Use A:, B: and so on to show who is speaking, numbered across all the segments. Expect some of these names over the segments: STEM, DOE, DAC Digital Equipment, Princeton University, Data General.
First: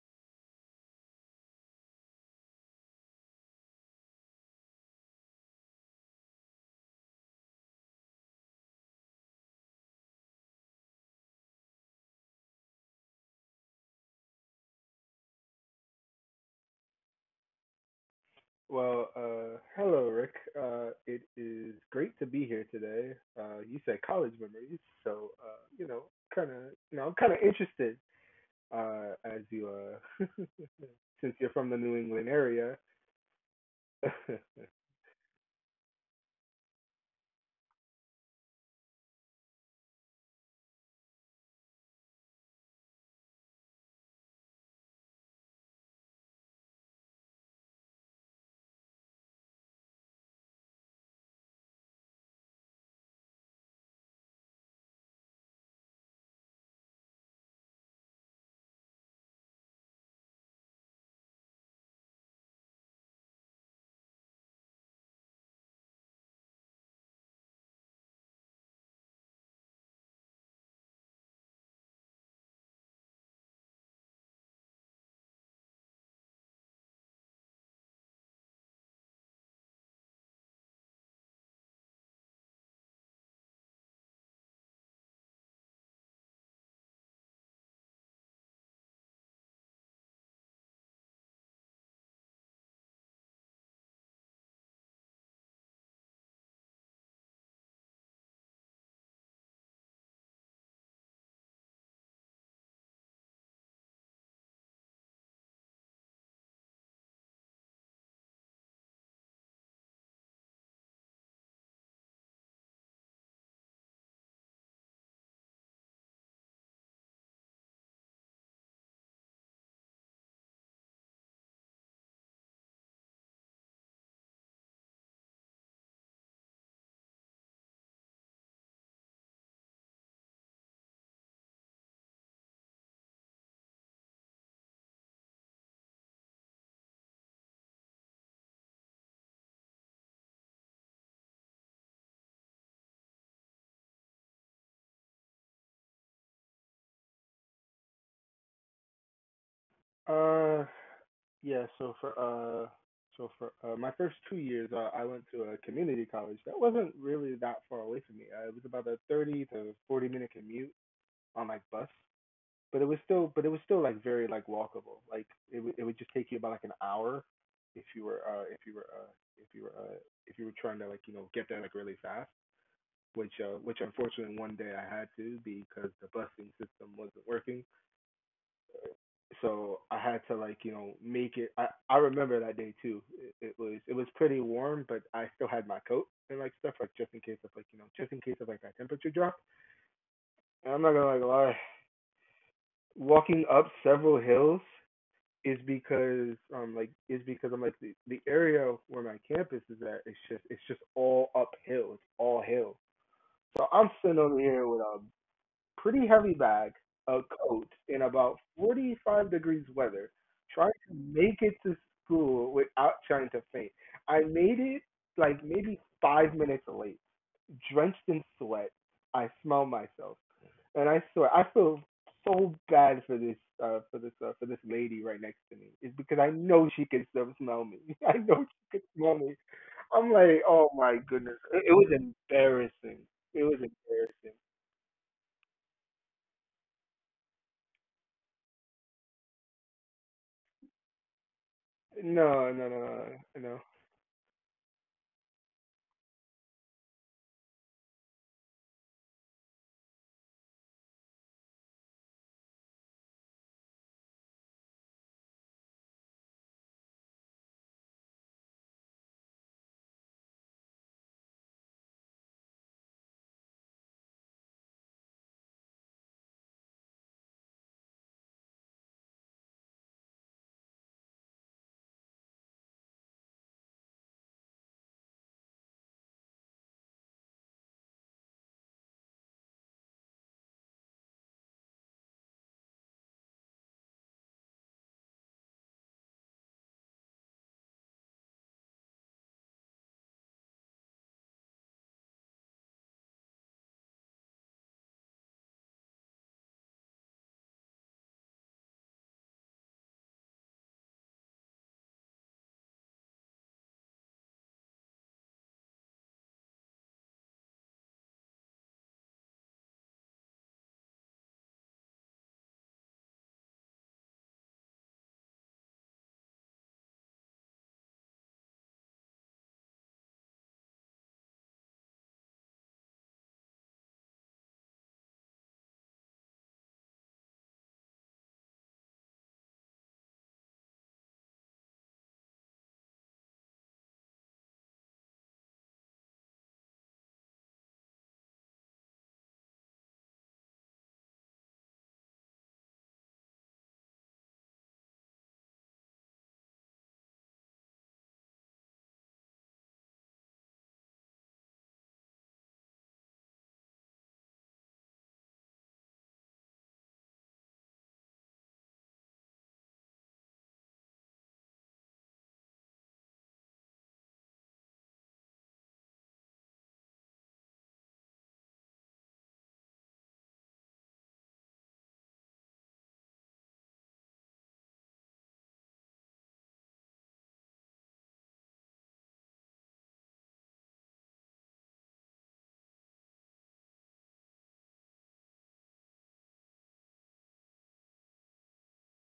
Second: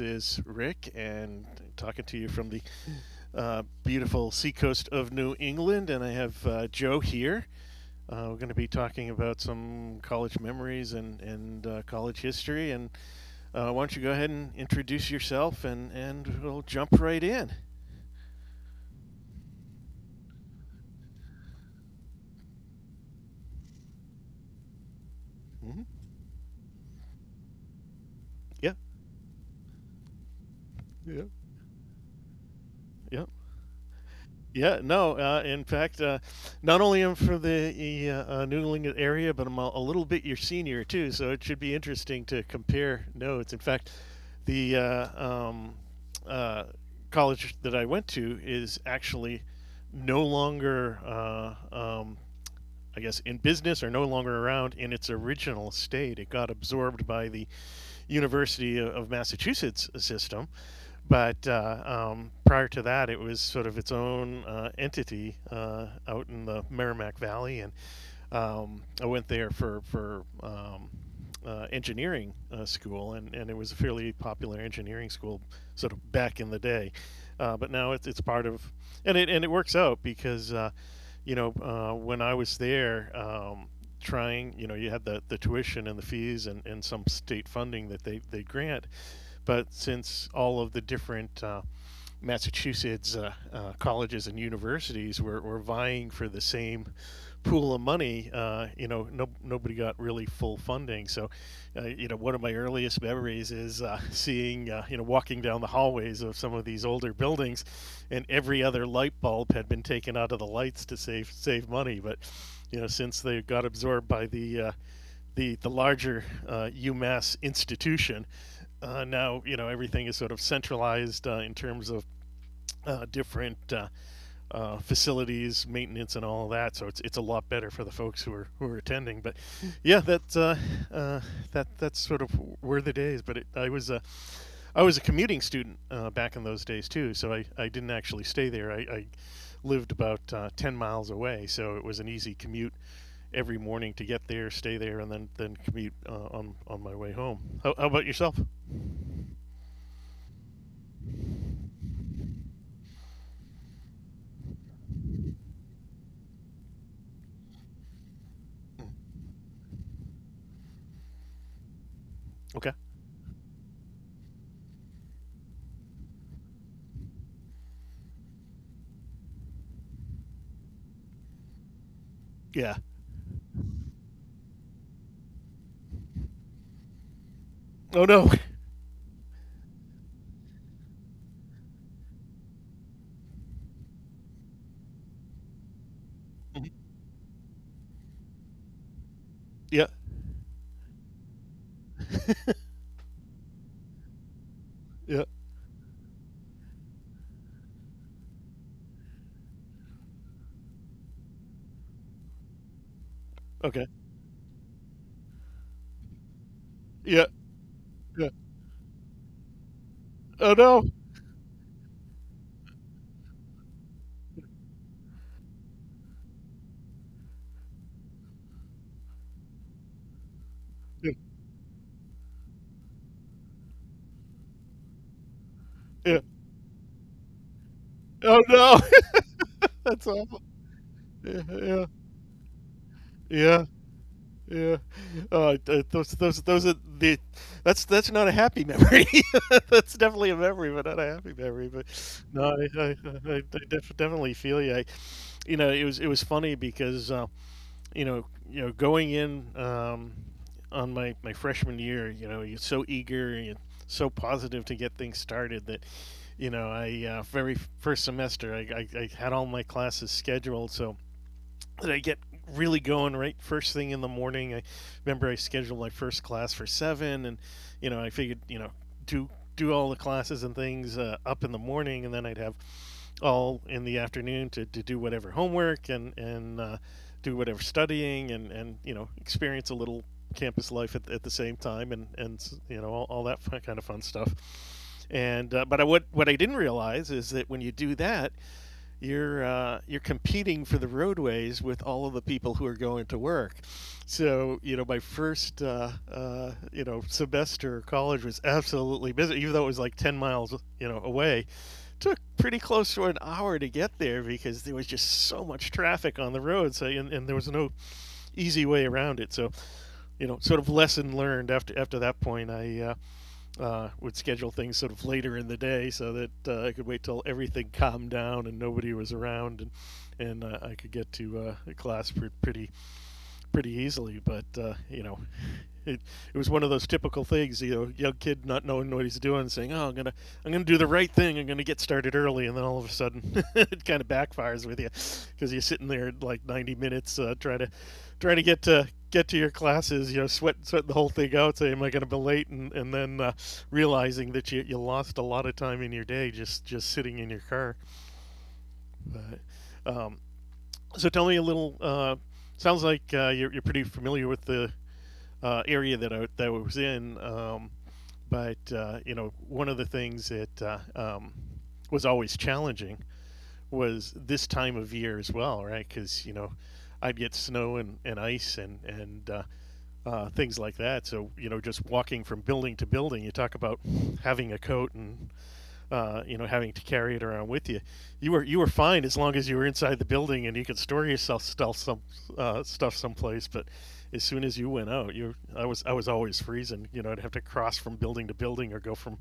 A: is Rick, and I'm talking to you from the beautiful seacoast of New England. And I have Joe here. We're going to be talking about some college memories and college history. And Why don't you go ahead and introduce yourself, and we'll jump right in.
B: Well, hello, Rick. It is great to be here today. You said college memories, so
A: Hmm.
B: kind of, I'm kind of interested
A: Yeah,
B: as you,
A: yeah,
B: since you're from the New England area.
A: yeah. Yeah, no. In fact, not only am for the New England area, but I'm a little bit your senior too, so it should be interesting to compare notes. In fact, the uh, college that I went to is actually no longer, I guess, in business or no longer around in its original state. It got absorbed by the University of Massachusetts system, but prior to that, it was sort of its own entity out in the Merrimack Valley, and I went there for engineering school, and it was a fairly popular engineering school sort of back in the day. But now it's part of, and it works out because when I was there, trying you know you had the tuition and the fees and some state funding that they grant, but since all of the different Massachusetts colleges and universities were vying for the same pool of money. You know, no, Nobody got really full funding. So, one of my earliest memories is seeing, walking down the hallways of some of these older buildings, and every other light bulb had been taken out of the lights to save money. But, you know, since they got absorbed by the larger UMass institution, now you know everything is sort of centralized in terms of different facilities, maintenance, and all of that. So it's a lot better for the folks who are attending. But yeah, that's sort of where the days. I was a commuting student back in those days too. So I didn't actually stay there. I lived about 10 miles away, so it was an easy commute every morning to get there, stay there, and then commute on on my way home. How about yourself?
B: uh, yeah. So for my first 2 years, I went to a community college that wasn't really that far away from me. It was about a 30 to 40 minute commute on my bus.
A: Okay.
B: But it was still like very like walkable. Like it would just take you about like an hour if you were uh if you were uh if you were uh if you were trying to like get there like really fast.
A: Yeah.
B: Which unfortunately one day I had to because the busing system wasn't working.
A: Oh no.
B: So I had to like make it. I remember that day too. It was pretty warm, but I still had my coat and like stuff like just in case of like just in case of like that temperature drop.
A: Yeah.
B: And I'm not gonna like lie, walking up several hills
A: Yeah.
B: is because like is because I'm like the area where my campus is at it's just all uphill. It's all hill. So
A: Okay.
B: I'm sitting over here with a pretty heavy bag, a
A: Yeah,
B: coat, in
A: yeah.
B: about 45 degrees weather,
A: Oh,
B: trying
A: no.
B: to make it to school without trying to faint. I made it like maybe 5 minutes late, drenched in sweat. I smell myself. And I swear, I feel so bad for this for this for this lady right next to me. It's
A: Yeah.
B: because I know she can still smell me. I
A: Oh,
B: know
A: no.
B: she can smell me.
A: That's
B: I'm
A: awful.
B: like, oh my
A: Yeah,
B: goodness, it
A: yeah,
B: was embarrassing. It was
A: yeah,
B: embarrassing.
A: yeah. Those are the. That's not a happy memory. That's definitely a memory, but not a happy memory. But no,
B: No, no, no,
A: I, I
B: no,
A: definitely feel you. You know, it was funny because going in on my freshman year, you know, you're so eager and so positive to get things started that you know, I very first semester, I had all my classes scheduled, so that I get really going right first thing in the morning. I remember I scheduled my first class for seven, and you know, I figured, you know, do do all the classes and things up in the morning, and then I'd have all in the afternoon to do whatever homework and do whatever studying and you know experience a little campus life at the same time and you know all that fun, kind of fun stuff and but I, what I didn't realize is that when you do that, you're competing for the roadways with all of the people who are going to work. So you know, my first you know semester of college was absolutely busy, even though it was like 10 miles you know away took pretty close to an hour to get there because there was just so much traffic on the road so and there was no easy way around it so you know sort of lesson learned after after that point I would schedule things sort of later in the day so that I could wait till everything calmed down and nobody was around and I could get to class pretty pretty easily. But you know, it, it was one of those typical things, you know, young kid not knowing what he's doing, saying, "Oh, I'm gonna do the right thing. I'm gonna get started early," and then all of a sudden, it kind of backfires with you because you're sitting there like 90 minutes trying to get to your classes, you know, sweat the whole thing out, say, "Am I gonna be late?" and then realizing that you lost a lot of time in your day just sitting in your car. But, um, so tell me a little. Sounds like you're pretty familiar with the area that that I was in. But You know, one of the things that was always challenging was this time of year as well, right? Because you know, I'd get snow and ice and things like that. So you know, just walking from building to building, you talk about having a coat and you know, having to carry it around with you. You were fine as long as you were inside the building and you could store yourself stuff some stuff someplace. But as soon as you went out, you I was always freezing. You know, I'd have to cross from building to building or go from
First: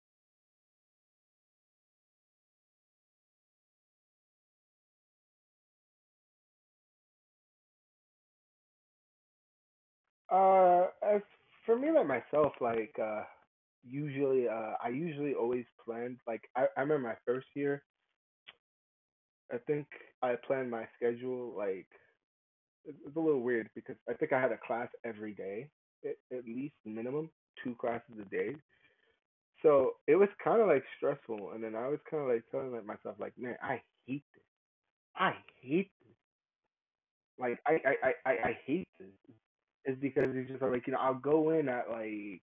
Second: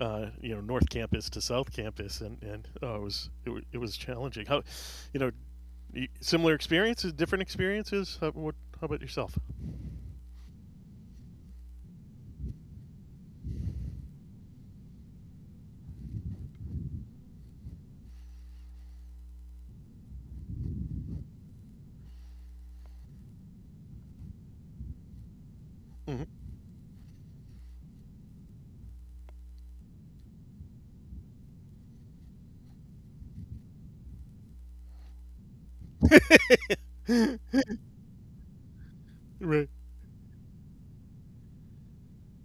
A: you know North Campus to South Campus, and oh, it was it was challenging. How, you know, similar experiences, different experiences. How, what, how about yourself?
B: no. As for me, like myself, like usually, I usually always planned. Like I remember my first year. I think I planned my schedule like it's a little weird because I think I had a class every day, at
A: Hmm.
B: least minimum two classes a day. So it was kind of like stressful, and then I was kind of like telling like myself like, man, I hate this. I hate this. Like I hate this.
A: Right.
B: It's because it's just like I'll go in at like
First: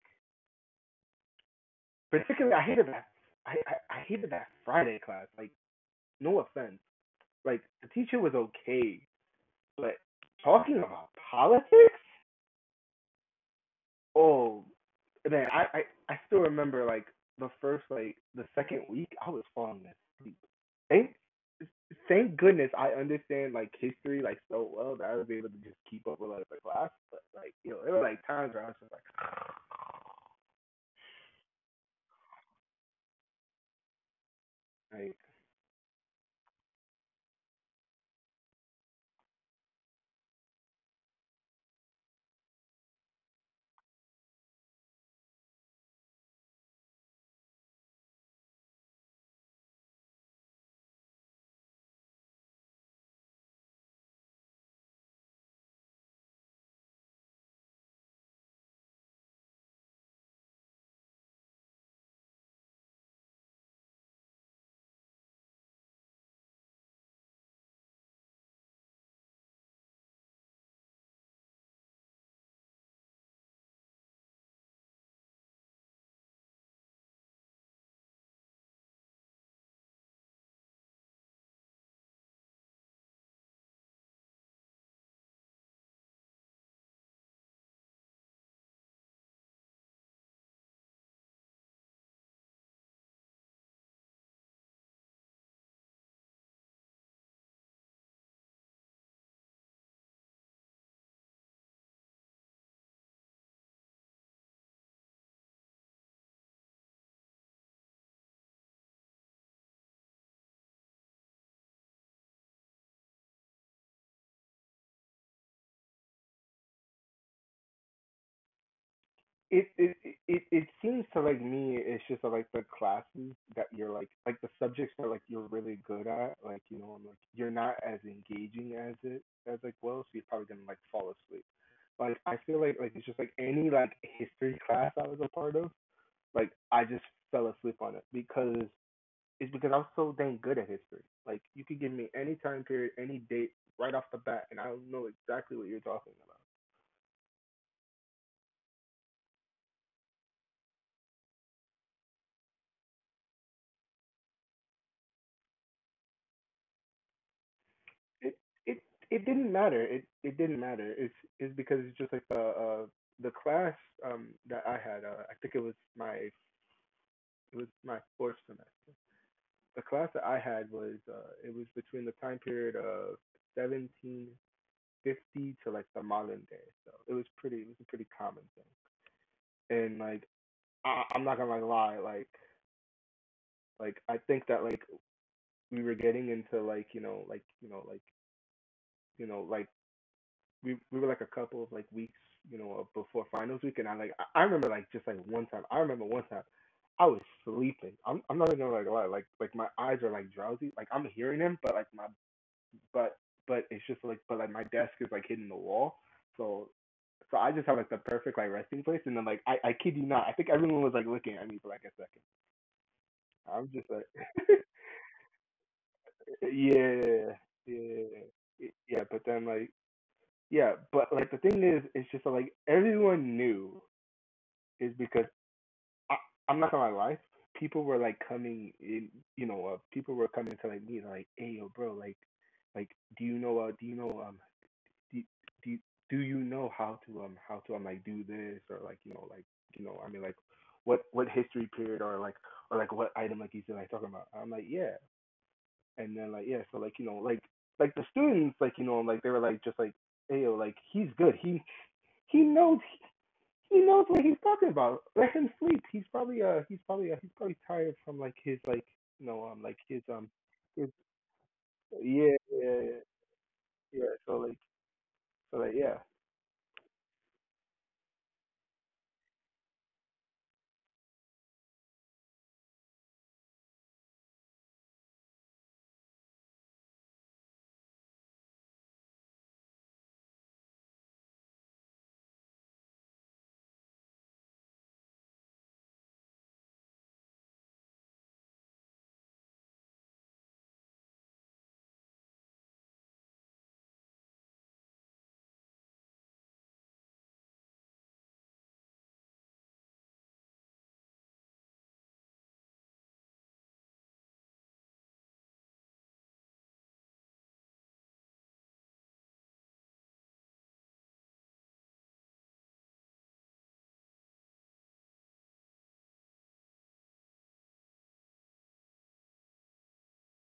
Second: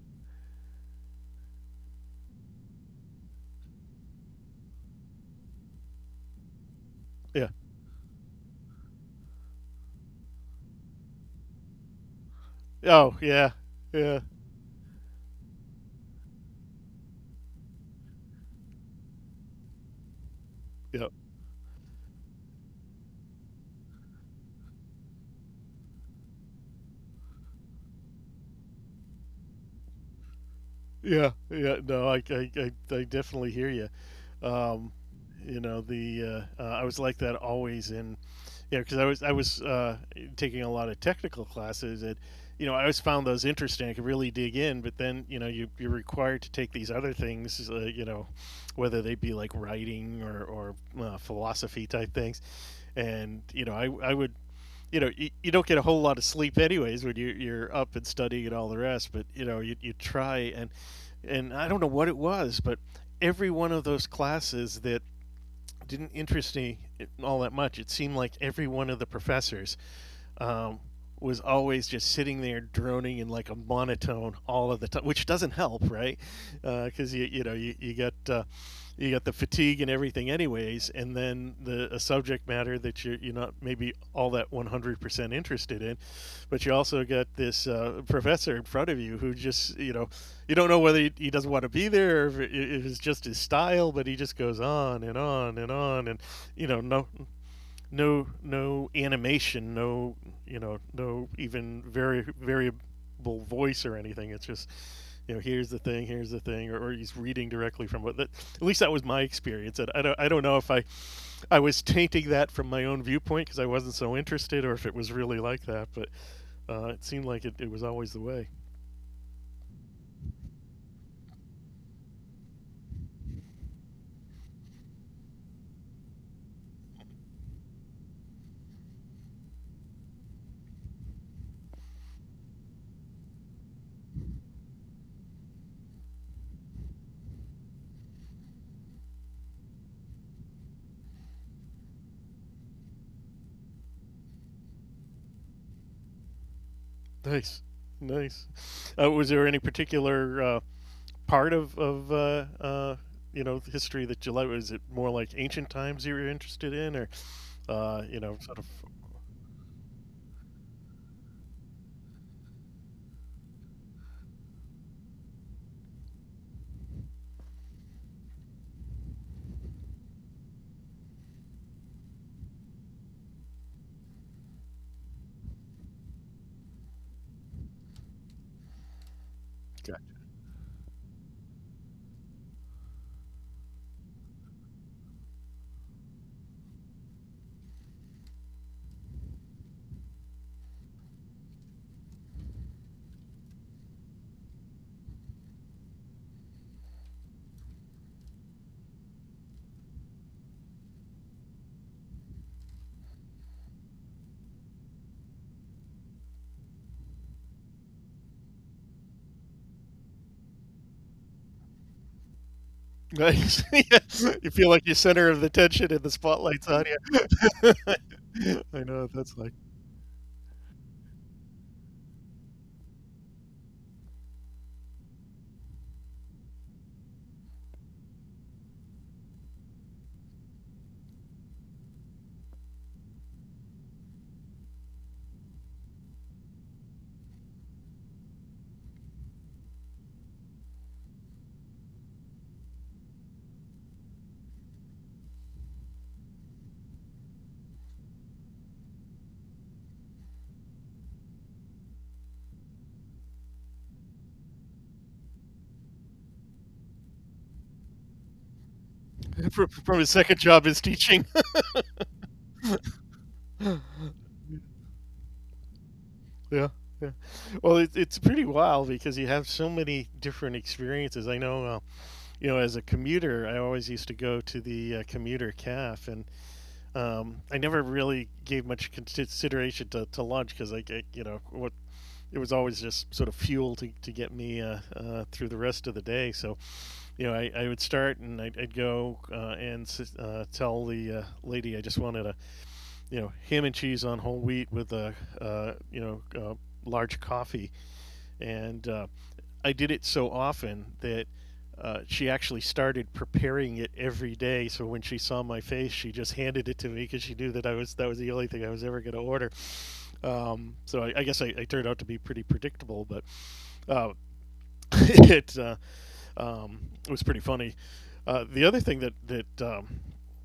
B: particularly I hated that Friday class. Like no offense,
A: Yeah.
B: like the teacher was okay, but talking about politics.
A: Oh yeah. Yeah.
B: Oh man, I still remember like the first like the second week I was falling asleep.
A: Yeah.
B: Thank thank goodness I understand like history like so well that I was able to just keep up with other class. But like there were like times where I was just
A: Yeah, yeah, no, I definitely hear you. Um,
B: like
A: you know, the I was like that always in, you know, because I was taking a lot of technical classes and, you know, I always found those interesting. I could really dig in, but then you know you you're required to take these other things, you know, whether they be like writing or philosophy type things, and you know I would you know you don't get a whole lot of sleep anyways when you you're up and studying and all the rest but you know you try and and I don't know what it was but every one of those classes that didn't interest me all that much it seemed like every one of the professors um, was always just sitting there droning in like a monotone all of the time, which doesn't help, right? Because you got the fatigue and everything, anyways, and then the a subject matter that you're not maybe all that 100% interested in, but you also got this professor in front of you who just you know you don't know whether he doesn't want to be there or if it's just his style, but he just goes on and on and on, and you know no animation, no you know no even very variable voice or anything. It's just you know here's the thing, or he's reading directly from what. That, at least that was my experience. And I don't know if I I was tainting that from my own viewpoint because I wasn't so interested, or if it was really like that. But it seemed like it was always the way.
B: it it it seems to like me it's just like the classes that you're like the subjects that like you're really good at like I'm like you're not as engaging as it as like well so you're probably gonna like fall asleep like I feel like it's just like any like history class I was a part of like I just fell asleep on it because it's because I'm so dang good at history like you could give me any time period any date right off the bat and I'll know exactly what you're talking about.
A: Nice, nice. Was there any particular part of you know history that you like? Is it more like ancient times you were interested in, or you
B: it
A: know, sort of?
B: it it didn't matter. It didn't matter. It's because it's just like the class that I had. I think it was my fourth semester. The class that I had was it was between the time period of 1750 to like the modern day. So it was a pretty common thing.
A: Okay.
B: And like I'm not gonna like lie like I think that like we were getting into like you know like we were like a couple of like weeks, you know, before finals week, and I like I remember like just like one time. I remember one time I was sleeping. I'm not even gonna like lie. Like my eyes are like drowsy. Like I'm hearing him, but but it's just like but like my desk is like hitting the wall, so. So I just have like the perfect like resting place, and then like I kid you not, I think everyone was like looking at me for like a second.
A: Nice.
B: I'm just
A: Yeah.
B: like,
A: You feel like you're center of the attention and the spotlight's on
B: yeah,
A: you.
B: yeah,
A: I know
B: yeah.
A: what
B: But
A: that's
B: then
A: like.
B: like, yeah, but like the thing is, it's just like everyone knew is because I, I'm not gonna lie, people were like coming in, you know, people were coming to like me and like, hey yo, bro, like, like, do you know, do you know, do, do do you know how to like do this or like I mean like what history period or like what item like you said like talking about I'm like yeah and then like yeah so like the students like you know like they were like just like hey yo like he's good he knows he knows what he's talking about. Let him sleep. He's probably tired from like his like like
A: From
B: his
A: his second job is
B: his
A: teaching.
B: yeah yeah yeah,
A: Yeah,
B: yeah. Yeah
A: yeah. Well, it, it's pretty wild because you have so many different experiences. I know, you know, as a commuter, I always used to go to the commuter caf, and um, I never really gave much consideration to lunch because you know, what it was always just sort of fuel to get me through the rest of the day. So, you know, I would start and I'd go and tell the lady I just wanted a, you know, ham and cheese on whole wheat with a, uh, you know, uh, large coffee and I did it so often that she actually started preparing it every day. So when she saw my face, she just handed it to me because she knew that I was that was the only thing I was ever going to order. So I guess I turned out to be pretty predictable, but uh, it um, was pretty funny. The other thing that that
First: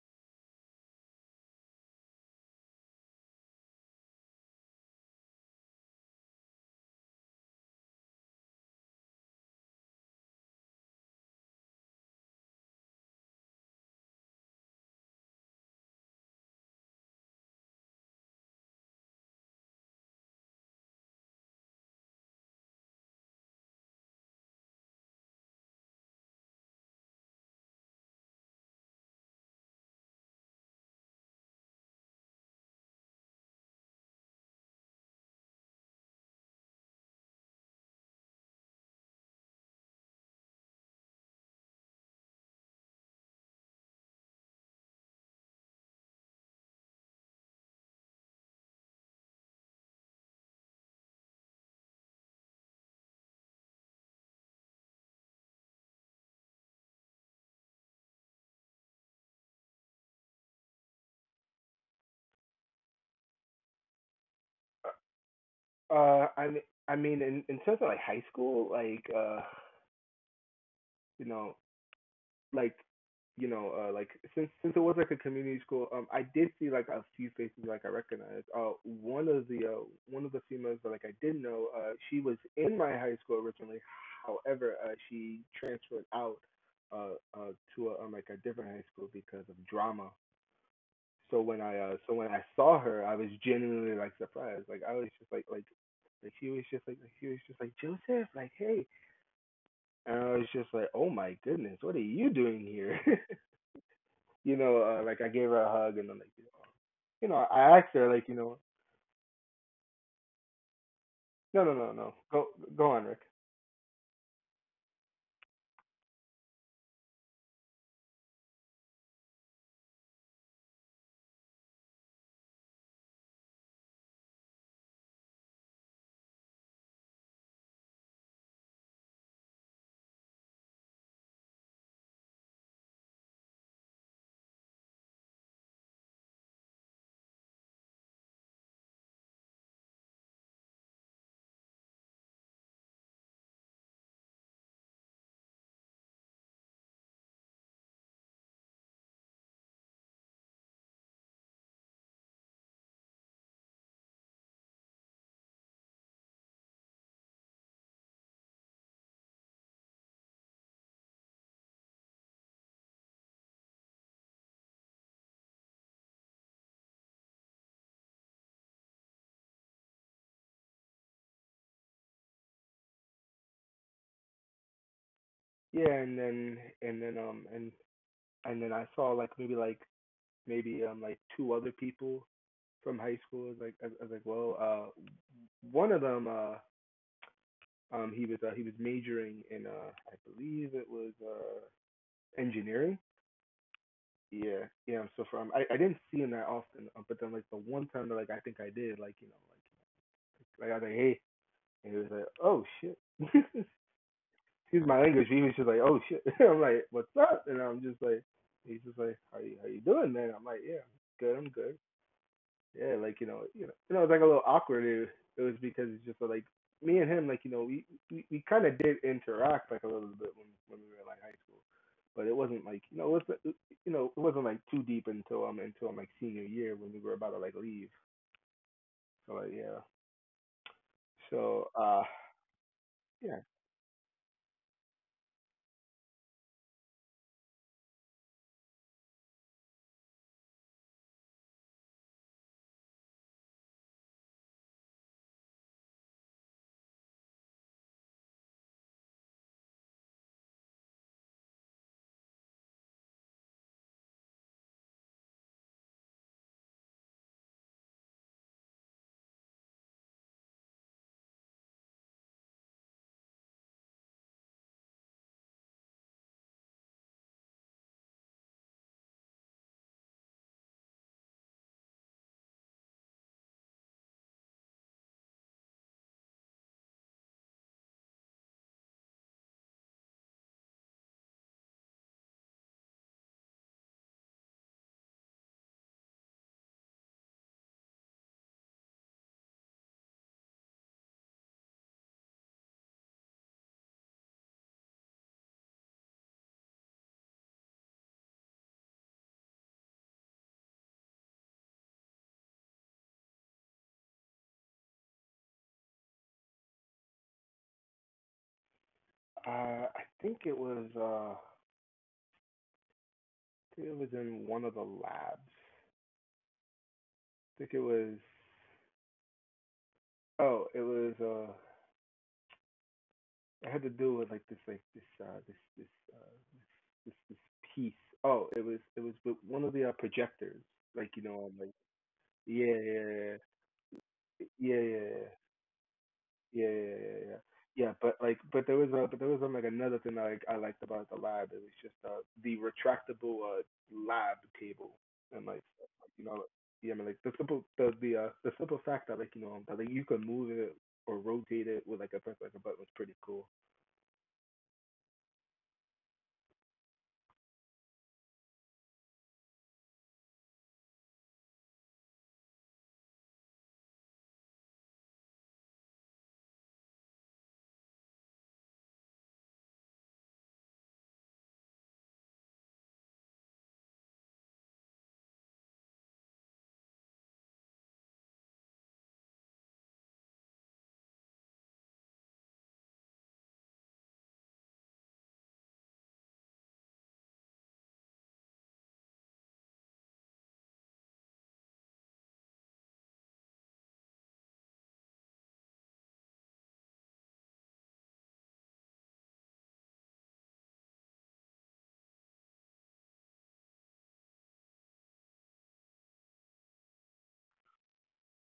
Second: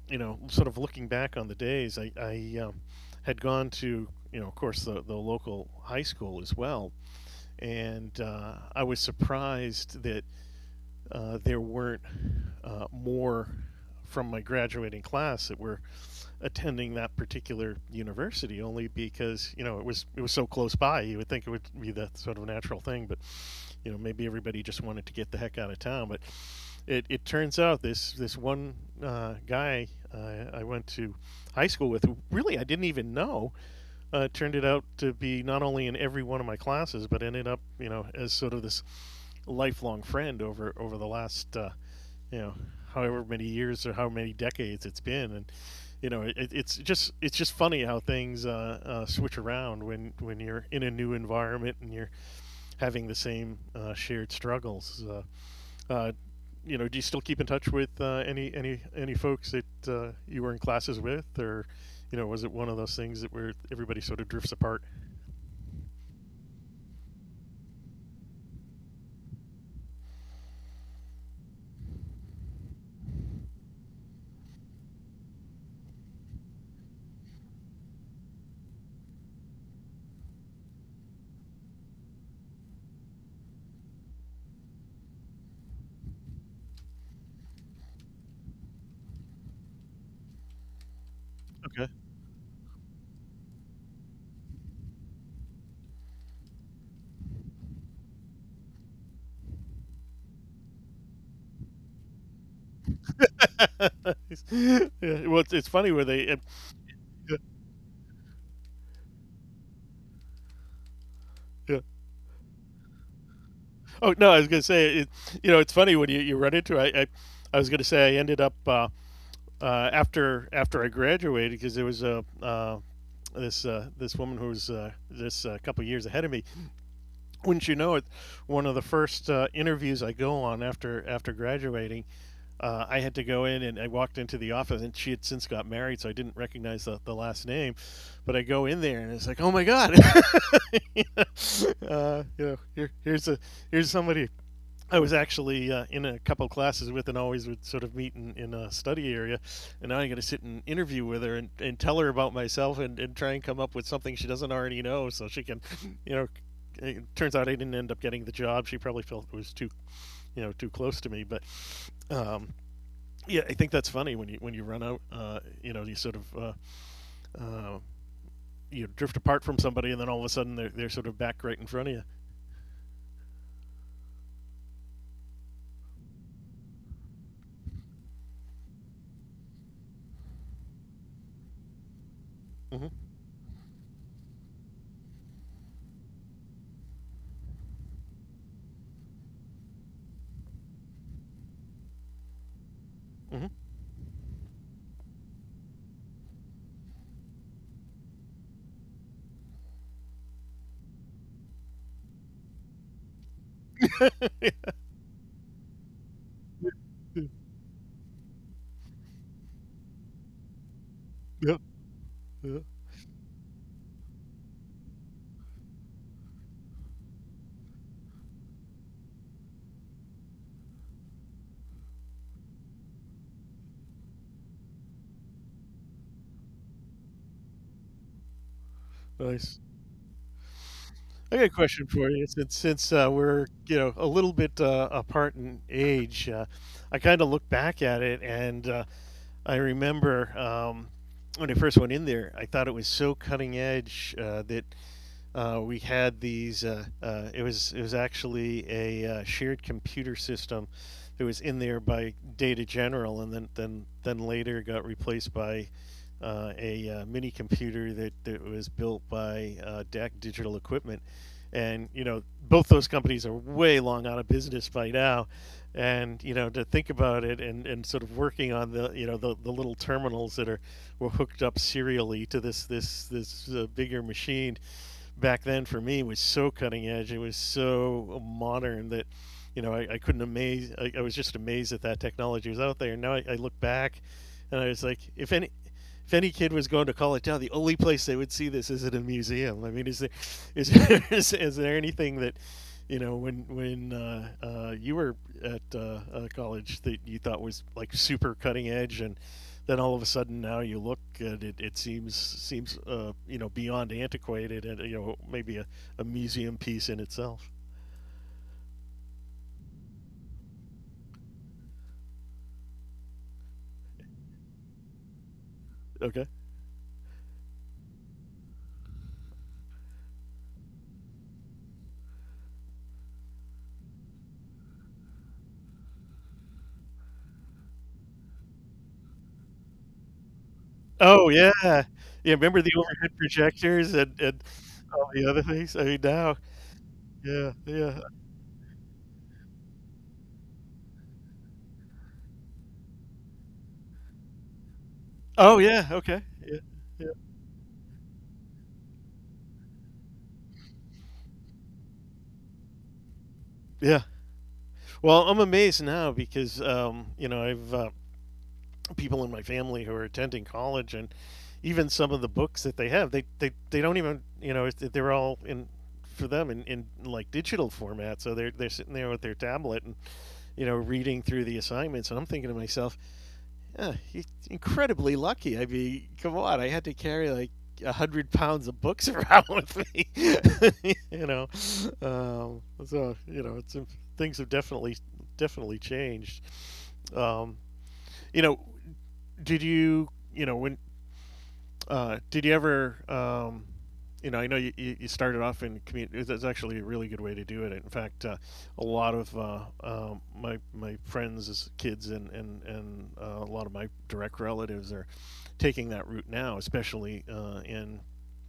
A: you know, sort of looking back on the days, I had gone to, you know, of course, the local high school as well, and I was surprised that there weren't more from my graduating class that were attending that particular university, only because, you know, it was, it was so close by, you would think it would be the sort of natural thing. But you know, maybe everybody just wanted to get the heck out of town. But it turns out this one guy I went to high school with, who really I didn't even know, turned it out to be not only in every one of my classes, but ended up, you know, as sort of this lifelong friend over over the last you know, however many years or how many decades it's been. And you know, it's just, it's just funny how things switch around when you're in a new environment and you're having the same shared struggles. Uh, you know, do you still keep in touch with any any folks that you were in classes with, or, you know, was it one of those things that where everybody sort of drifts apart?
B: uh I mean I mean in terms of like high school like you know like you know like since it was like a community school, I did see like a few faces like I recognized one of the females that like I did know. She was in my high school originally, however she transferred out uh to a, like a different high school because of drama. so when i
A: Okay.
B: uh so when I saw her I was genuinely like surprised, like I was just like she was just she was just like Joseph, like hey. And I was just like, oh my goodness, what are you doing here? Like
A: Yeah,
B: I
A: well
B: gave
A: it's,
B: her
A: it's
B: a
A: funny
B: hug
A: where
B: and then like,
A: they. Yeah,
B: I asked her like, you know. No, no,
A: yeah.
B: no, no, go, go on, Rick.
A: Oh no, I was gonna say, you know, it's funny when you run into it. I I was gonna say I ended up after after I graduated, because there was a. This this woman who was this couple years ahead of me. Wouldn't you know it? One of the first interviews I go on after after graduating, I had to go in and I walked into the office, and she had since got married, so I didn't recognize the last name. But I go in there and it's like, oh my god, you know, here's a here's somebody I was actually in a couple classes with, and always would sort of meet in a study area. And now I'm going to sit and interview with her and tell her about myself and try and come up with something she doesn't already know, so she can, you know. It turns out I didn't end up getting the job. She probably felt it was too, you know, too close to me. But um, yeah, I think that's funny when you run out, you know, you sort of uh, you drift apart from somebody, and then all of a sudden they're sort of back right in front of you.
B: Yeah, and then I saw like maybe like two other people
A: Mm-hmm.
B: from high school. Like I was like, well, one of them he was majoring in I believe it was engineering.
A: Mm-hmm.
B: Yeah, yeah. So I didn't see him that often, but then like the one time that like I think I did, like I was like, hey, and he was like, oh shit. Excuse
A: Yeah.
B: my language. He was just like, "Oh shit!" I'm like, "What's up?" And I'm just like, he's just like, How you doing, man?" I'm like, "Yeah, I'm good. I'm
A: Yeah.
B: good."
A: Yeah.
B: Yeah, like you know, it's like a little awkward. It was because it's just so, like me and him, like we kind of did interact like a little bit when we were like high school, but it wasn't like it was not it wasn't like too deep until like senior year when we were about to like leave. So like
A: Nice.
B: yeah,
A: I got a
B: so
A: question
B: uh
A: for you. Since since
B: yeah,
A: we're, you know, a little bit apart in age, I kind of look back at it and I remember when I first went in there, I thought it was so cutting edge that we had these. It was, it was actually a shared computer system that was in there by Data General, and then then later got replaced by a mini computer that, that was built by DAC Digital Equipment, and you know, both those companies are way long out of business by now. And you know, to think about it, and sort of working on the, you know, the little terminals that are were hooked up serially to this this bigger machine, back then for me was so cutting edge. It was so modern that, you know, I couldn't amaze. I was just amazed that that technology was out there. And now I look back, and I was like, if any. If any kid was going to college town, the only place they would see this is at a museum. I mean, is, there, is there anything that, you know, when you were at college that you thought was like super cutting edge, and then all of a sudden now you look and it seems you know, beyond antiquated, and you know, maybe a museum piece in itself?
B: I think it was in one of the labs.
A: Okay.
B: Think it was Oh, it was it had to do with like uh this piece. Oh, it was with one of the projectors. Like,
A: Oh yeah,
B: I'm like
A: yeah, remember
B: yeah,
A: the overhead
B: yeah, yeah.
A: projectors and
B: Yeah, yeah,
A: all the
B: yeah.
A: other things. I mean, now.
B: Yeah, yeah, yeah, yeah. Yeah.
A: Yeah,
B: Yeah,
A: yeah.
B: but like, but there was a, but there was like another thing that like I liked about the lab. It was just the retractable lab cable, and
A: Oh
B: like,
A: yeah. Okay.
B: you know,
A: Yeah.
B: yeah, I
A: Yeah,
B: mean, like the simple fact that like that like you can move it or rotate it with like a press like a button was pretty cool.
A: yeah. Well, I'm amazed now, because you know, I've people in my family who are attending college, and even some of the books that they have, they don't even, you know, they're all in for them in like digital format, so they're sitting there with their tablet and you know, reading through the assignments, and I'm thinking to myself, yeah, he's incredibly lucky. I mean, come on, I had to carry like 100 pounds of books around with me, you know. um, so you know, it's things have definitely definitely changed. um, you know, did you, you know, when. Did you ever, you know, I know you started off in community. That's actually a really good way to do it. In fact, a lot of my my friends' kids and a lot of my direct relatives are taking that route now, especially in.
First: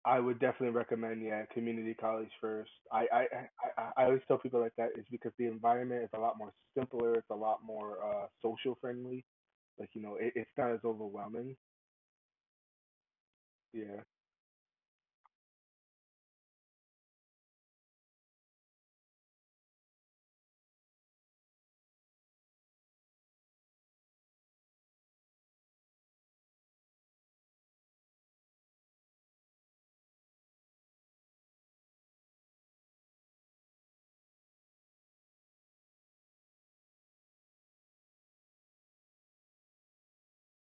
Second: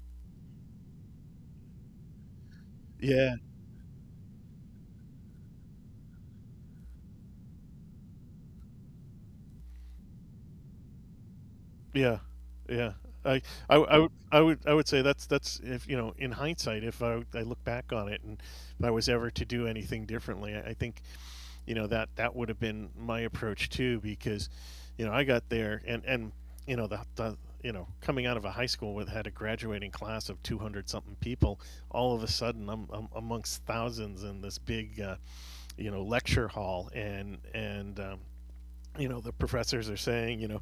B: I would definitely recommend, yeah, community college first. I I I,
A: Yeah.
B: I I always tell people like that is because the environment is a lot more simpler. It's a lot more social friendly. Like it's not as overwhelming.
A: Yeah, yeah. I, I, w- I
B: Yeah.
A: would I would I would say that's, if you know, in hindsight, if I look back on it, and if I was ever to do anything differently, I think, you know, that that would have been my approach too, because you know, I got there, and you know, the you know, coming out of a high school with, had a graduating class of 200 something people, all of a sudden I'm amongst thousands in this big you know, lecture hall, and you know, the professors are saying, you know,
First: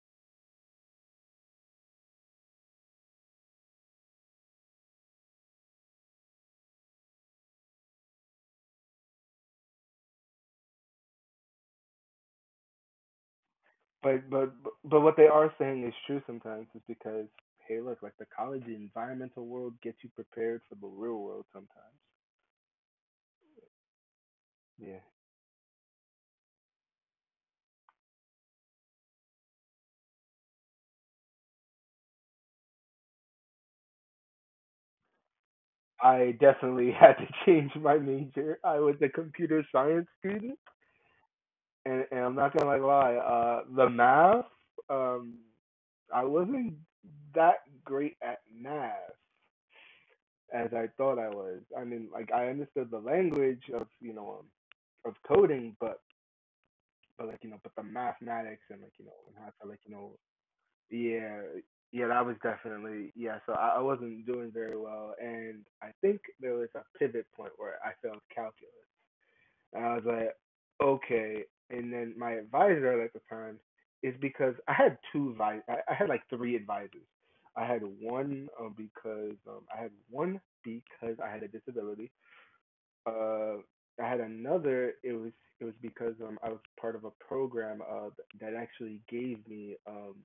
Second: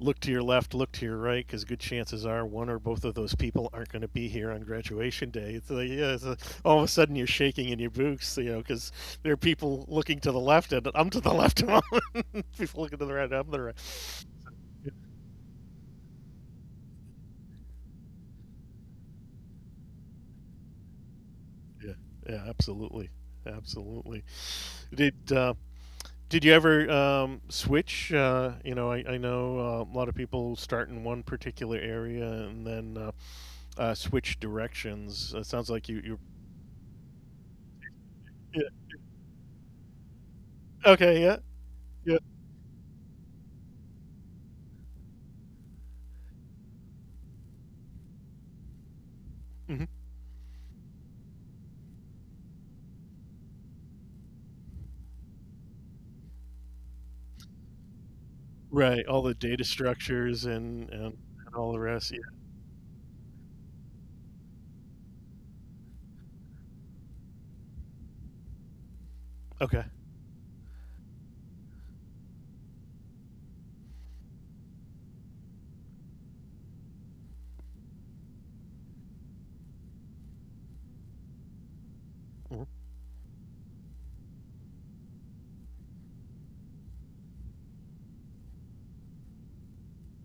A: look to your left, look to your right, because good chances are one or both of those people aren't going to be here on graduation day. It's like, yeah, it's like, all of a sudden you're shaking in your boots, you know, because there are people looking to the left, and I'm to the left, people looking to the right, I'm to the right.
B: But but but what they are saying is true sometimes is because hey look like the college the environmental world gets you prepared for the real world
A: Yeah,
B: sometimes.
A: yeah, absolutely, absolutely.
B: Yeah.
A: Did uh, did you ever switch? You know, I know a lot of people start in one particular area and then switch directions. It sounds like you.
B: I definitely had to change my major.
A: Yeah.
B: I was a computer science student
A: Okay. Yeah.
B: and,
A: Yeah.
B: and I'm not gonna like lie, the math, um I wasn't that great at math
A: Mhm.
B: as I thought I was. I mean like I understood the language of, of coding, but like but the mathematics and like
A: Right, all the
B: and how
A: data
B: to like
A: structures
B: yeah,
A: and all the
B: yeah,
A: rest. Yeah.
B: that was definitely yeah. So I wasn't doing very well, and I think there was a pivot point where I failed calculus,
A: Okay.
B: and I was like, okay. And then my advisor at the time is because I had I had like three advisors. I had one because I had one because I had a disability.
A: Hmm.
B: Uh, I had another. It was because I was part of a program that actually gave me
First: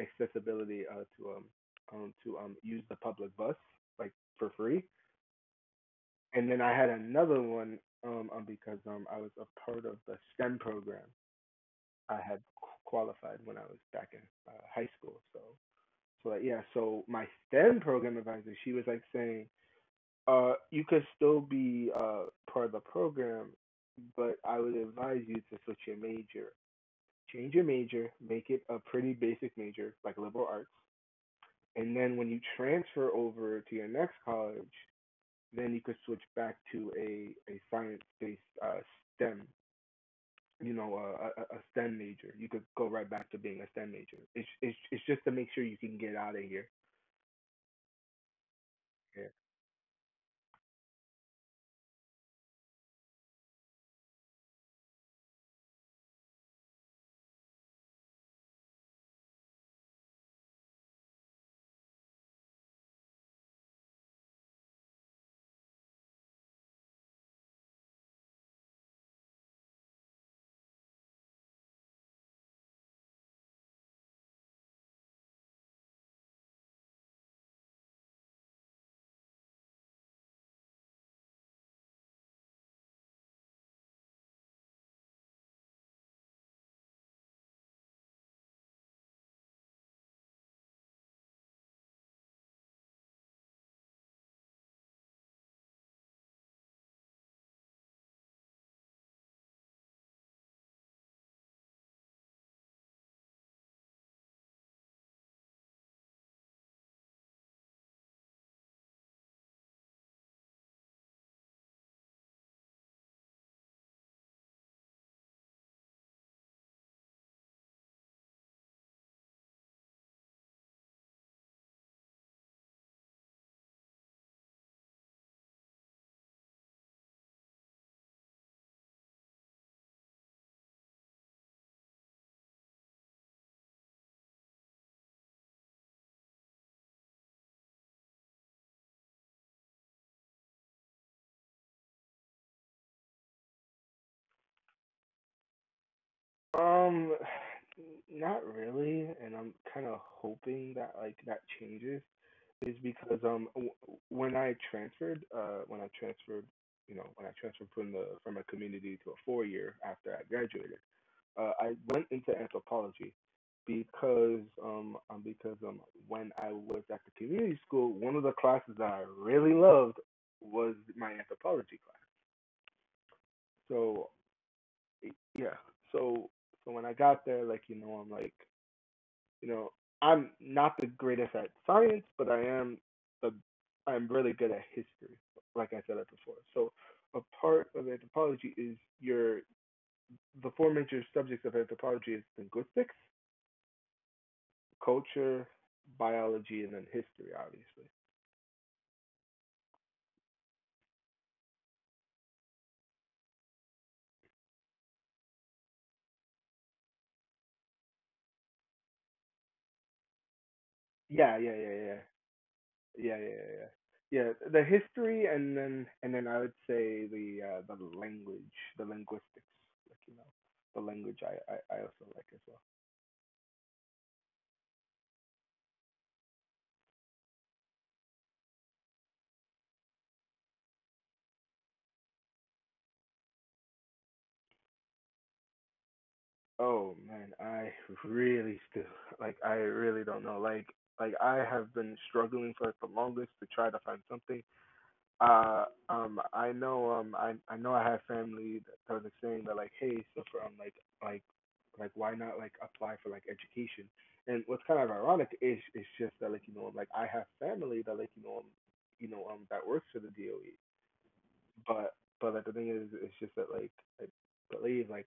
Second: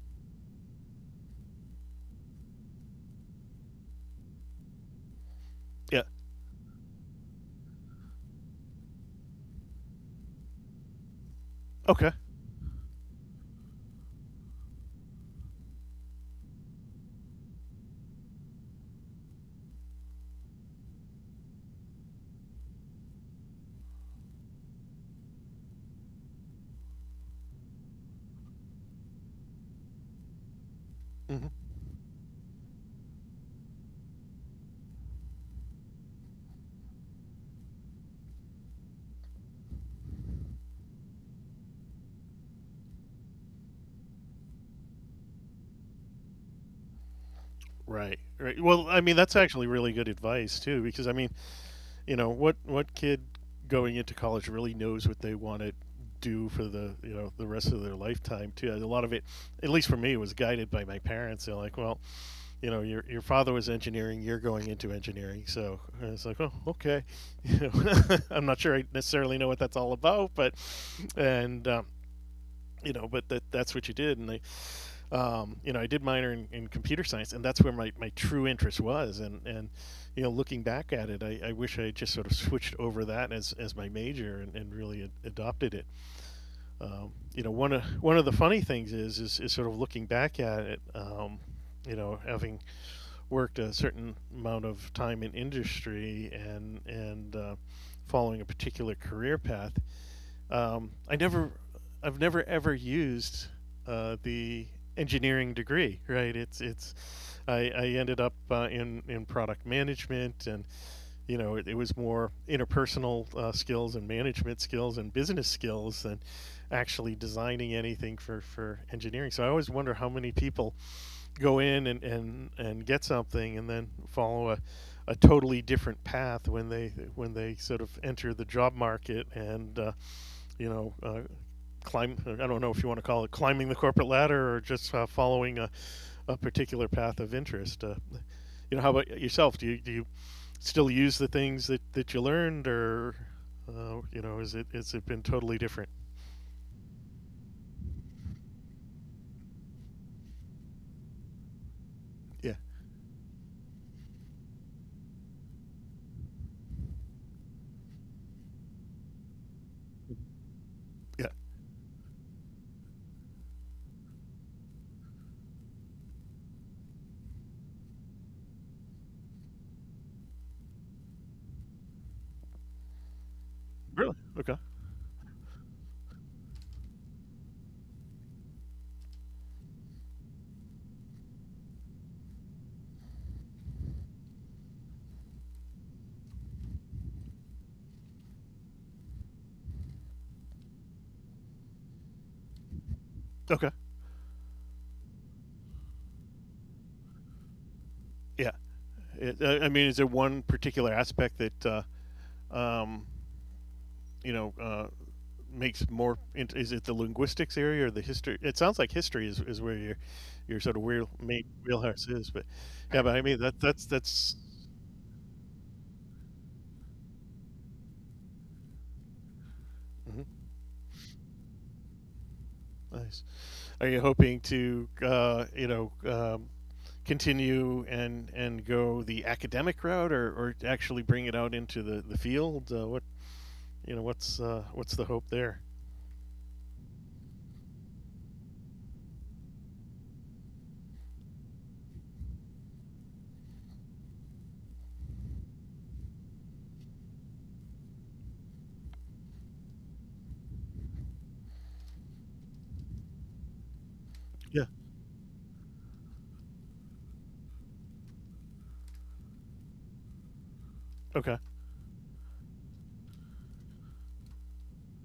B: accessibility to use the public bus like for free.
A: Yeah.
B: And then I had another one, because I was a part of the STEM program.
A: Okay.
B: I had qualified when I was back in high school. So like, yeah. So my STEM program advisor, she was like saying you could still be part of the program, but I would advise you to switch your major. Change your major, make it a pretty basic major like liberal arts,
A: Hmm.
B: and then when you transfer over to your next college, then you could switch back to a science-based STEM, you know, STEM major. You could go right back to being a STEM major. It's just to make sure you can get out of here.
A: Right. Right. Well, I mean,
B: Yeah.
A: that's actually really good advice too, because I mean, you know, what kid going into college really knows what they want to do for the, you know, the rest of their lifetime too? A lot of it, at least for me, was guided by my parents. They're like, well, you know, your father was engineering, you're going into engineering, so. And it's like, oh, okay. You know, I'm not sure I necessarily know what that's all about, but. And you know, but that, that's what you did. And I you know, I did minor in computer science, and that's where my true interest was. And, you know, looking back at it, I wish I had just sort of switched over that as my major and really ad- adopted it. You know, one of the funny things is, is sort of looking back at it, you know, having worked a certain amount of time in industry and, and following a particular career path, I never, I've never ever used the engineering degree. Right? It's it's. I ended up in product management, and you know, it was more interpersonal skills and management skills and business skills than actually designing anything for engineering. So I always wonder how many people go in and get something and then follow a totally different path when they sort of enter the job market and you know, uh, climb. I don't know if you want to call it climbing the corporate ladder or just following a particular path of interest. How about yourself? Do you still use the things that you learned, or is it has it been totally different?
B: Um, Not really, and I'm kind of hoping that like that changes,
A: Yeah,
B: is because when I transferred you know when I transferred from the from a community to a 4 year after I graduated,
A: yeah.
B: I went into anthropology because when I was at the community school, one of the classes that I really loved was my anthropology class. So
A: Really? Okay,
B: y- yeah, so so when I got there, like you know, I'm like you know, I'm not the greatest at science, but I am the I'm really good at history, like I said it before. So a part of anthropology is your the four major subjects of anthropology is linguistics,
A: okay,
B: culture, biology, and then history, obviously.
A: yeah. I mean, is there one particular aspect that um, you know, uh, makes more. Is it the linguistics area or the history? It sounds like history is where your sort of wheel
B: Yeah,
A: main
B: yeah, yeah, yeah. Yeah,
A: wheelhouse is. But yeah, but I mean
B: yeah, yeah,
A: that
B: yeah.
A: that's
B: Yeah,
A: that's
B: the history and then I would say the language, the linguistics, like you know,
A: Mhm.
B: the language I also like as well.
A: Nice. Are you hoping to continue and go the academic route or actually bring it out into the field? What what's the hope there?
B: Oh man, I really still like I really don't know. Like I have been struggling for like the longest to try to find something. I know I know I have family that was saying that like hey so for like like why not like apply for like education? And what's
A: Yeah.
B: kind of ironic is it's just that like you know, like I have family that like you know that works for the DOE.
A: Okay.
B: But but like the thing is it's just that like I believe like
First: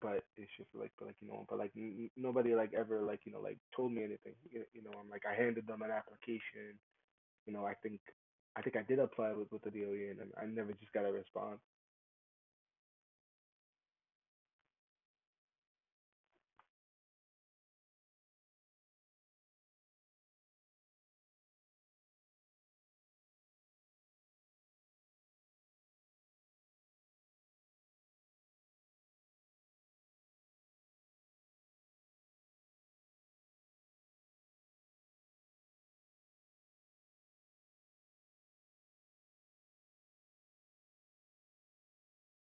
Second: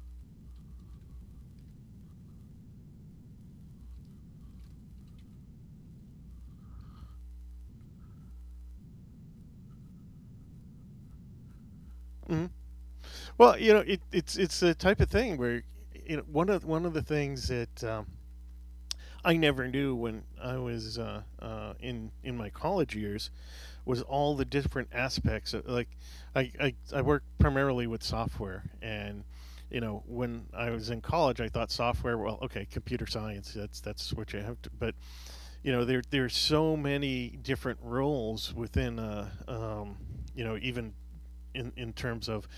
B: but it's just like, but like you know, but like nobody like ever like you know like told me anything. You know, I'm like I handed them an application. You know, I think I think I did apply with the DOE, and I never just got a response.
A: Hmm. Well, you know, it's the type of thing where you know one of the things that I never knew when I was in my college years was all the different aspects. Of, like, I work primarily with software, and you know, when I was in college, I thought software. Well, okay, computer science. That's what you have to. But you know, there's so many different roles within. Even in terms of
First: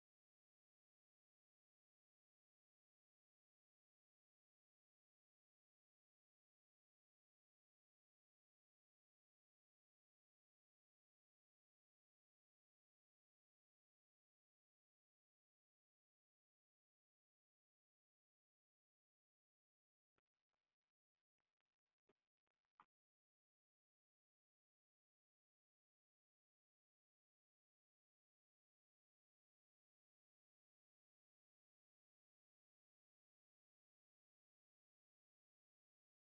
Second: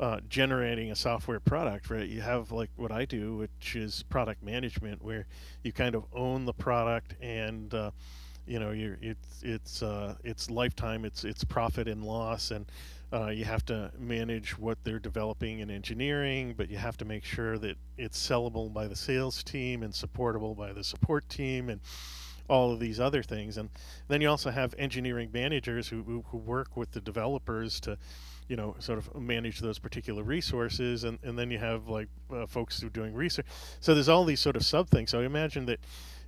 A: generating a software product, right? You have like what I do, which is product management, where you kind of own the product, and you know, you it's lifetime, it's profit and loss, and you have to manage what they're developing in engineering, but you have to make sure that it's sellable by the sales team and supportable by the support team, and all of these other things. And then you also have engineering managers who work with the developers to, you know, sort of manage those particular resources. And then you have like folks who are doing research. So there's all these sort of sub things. So I imagine that,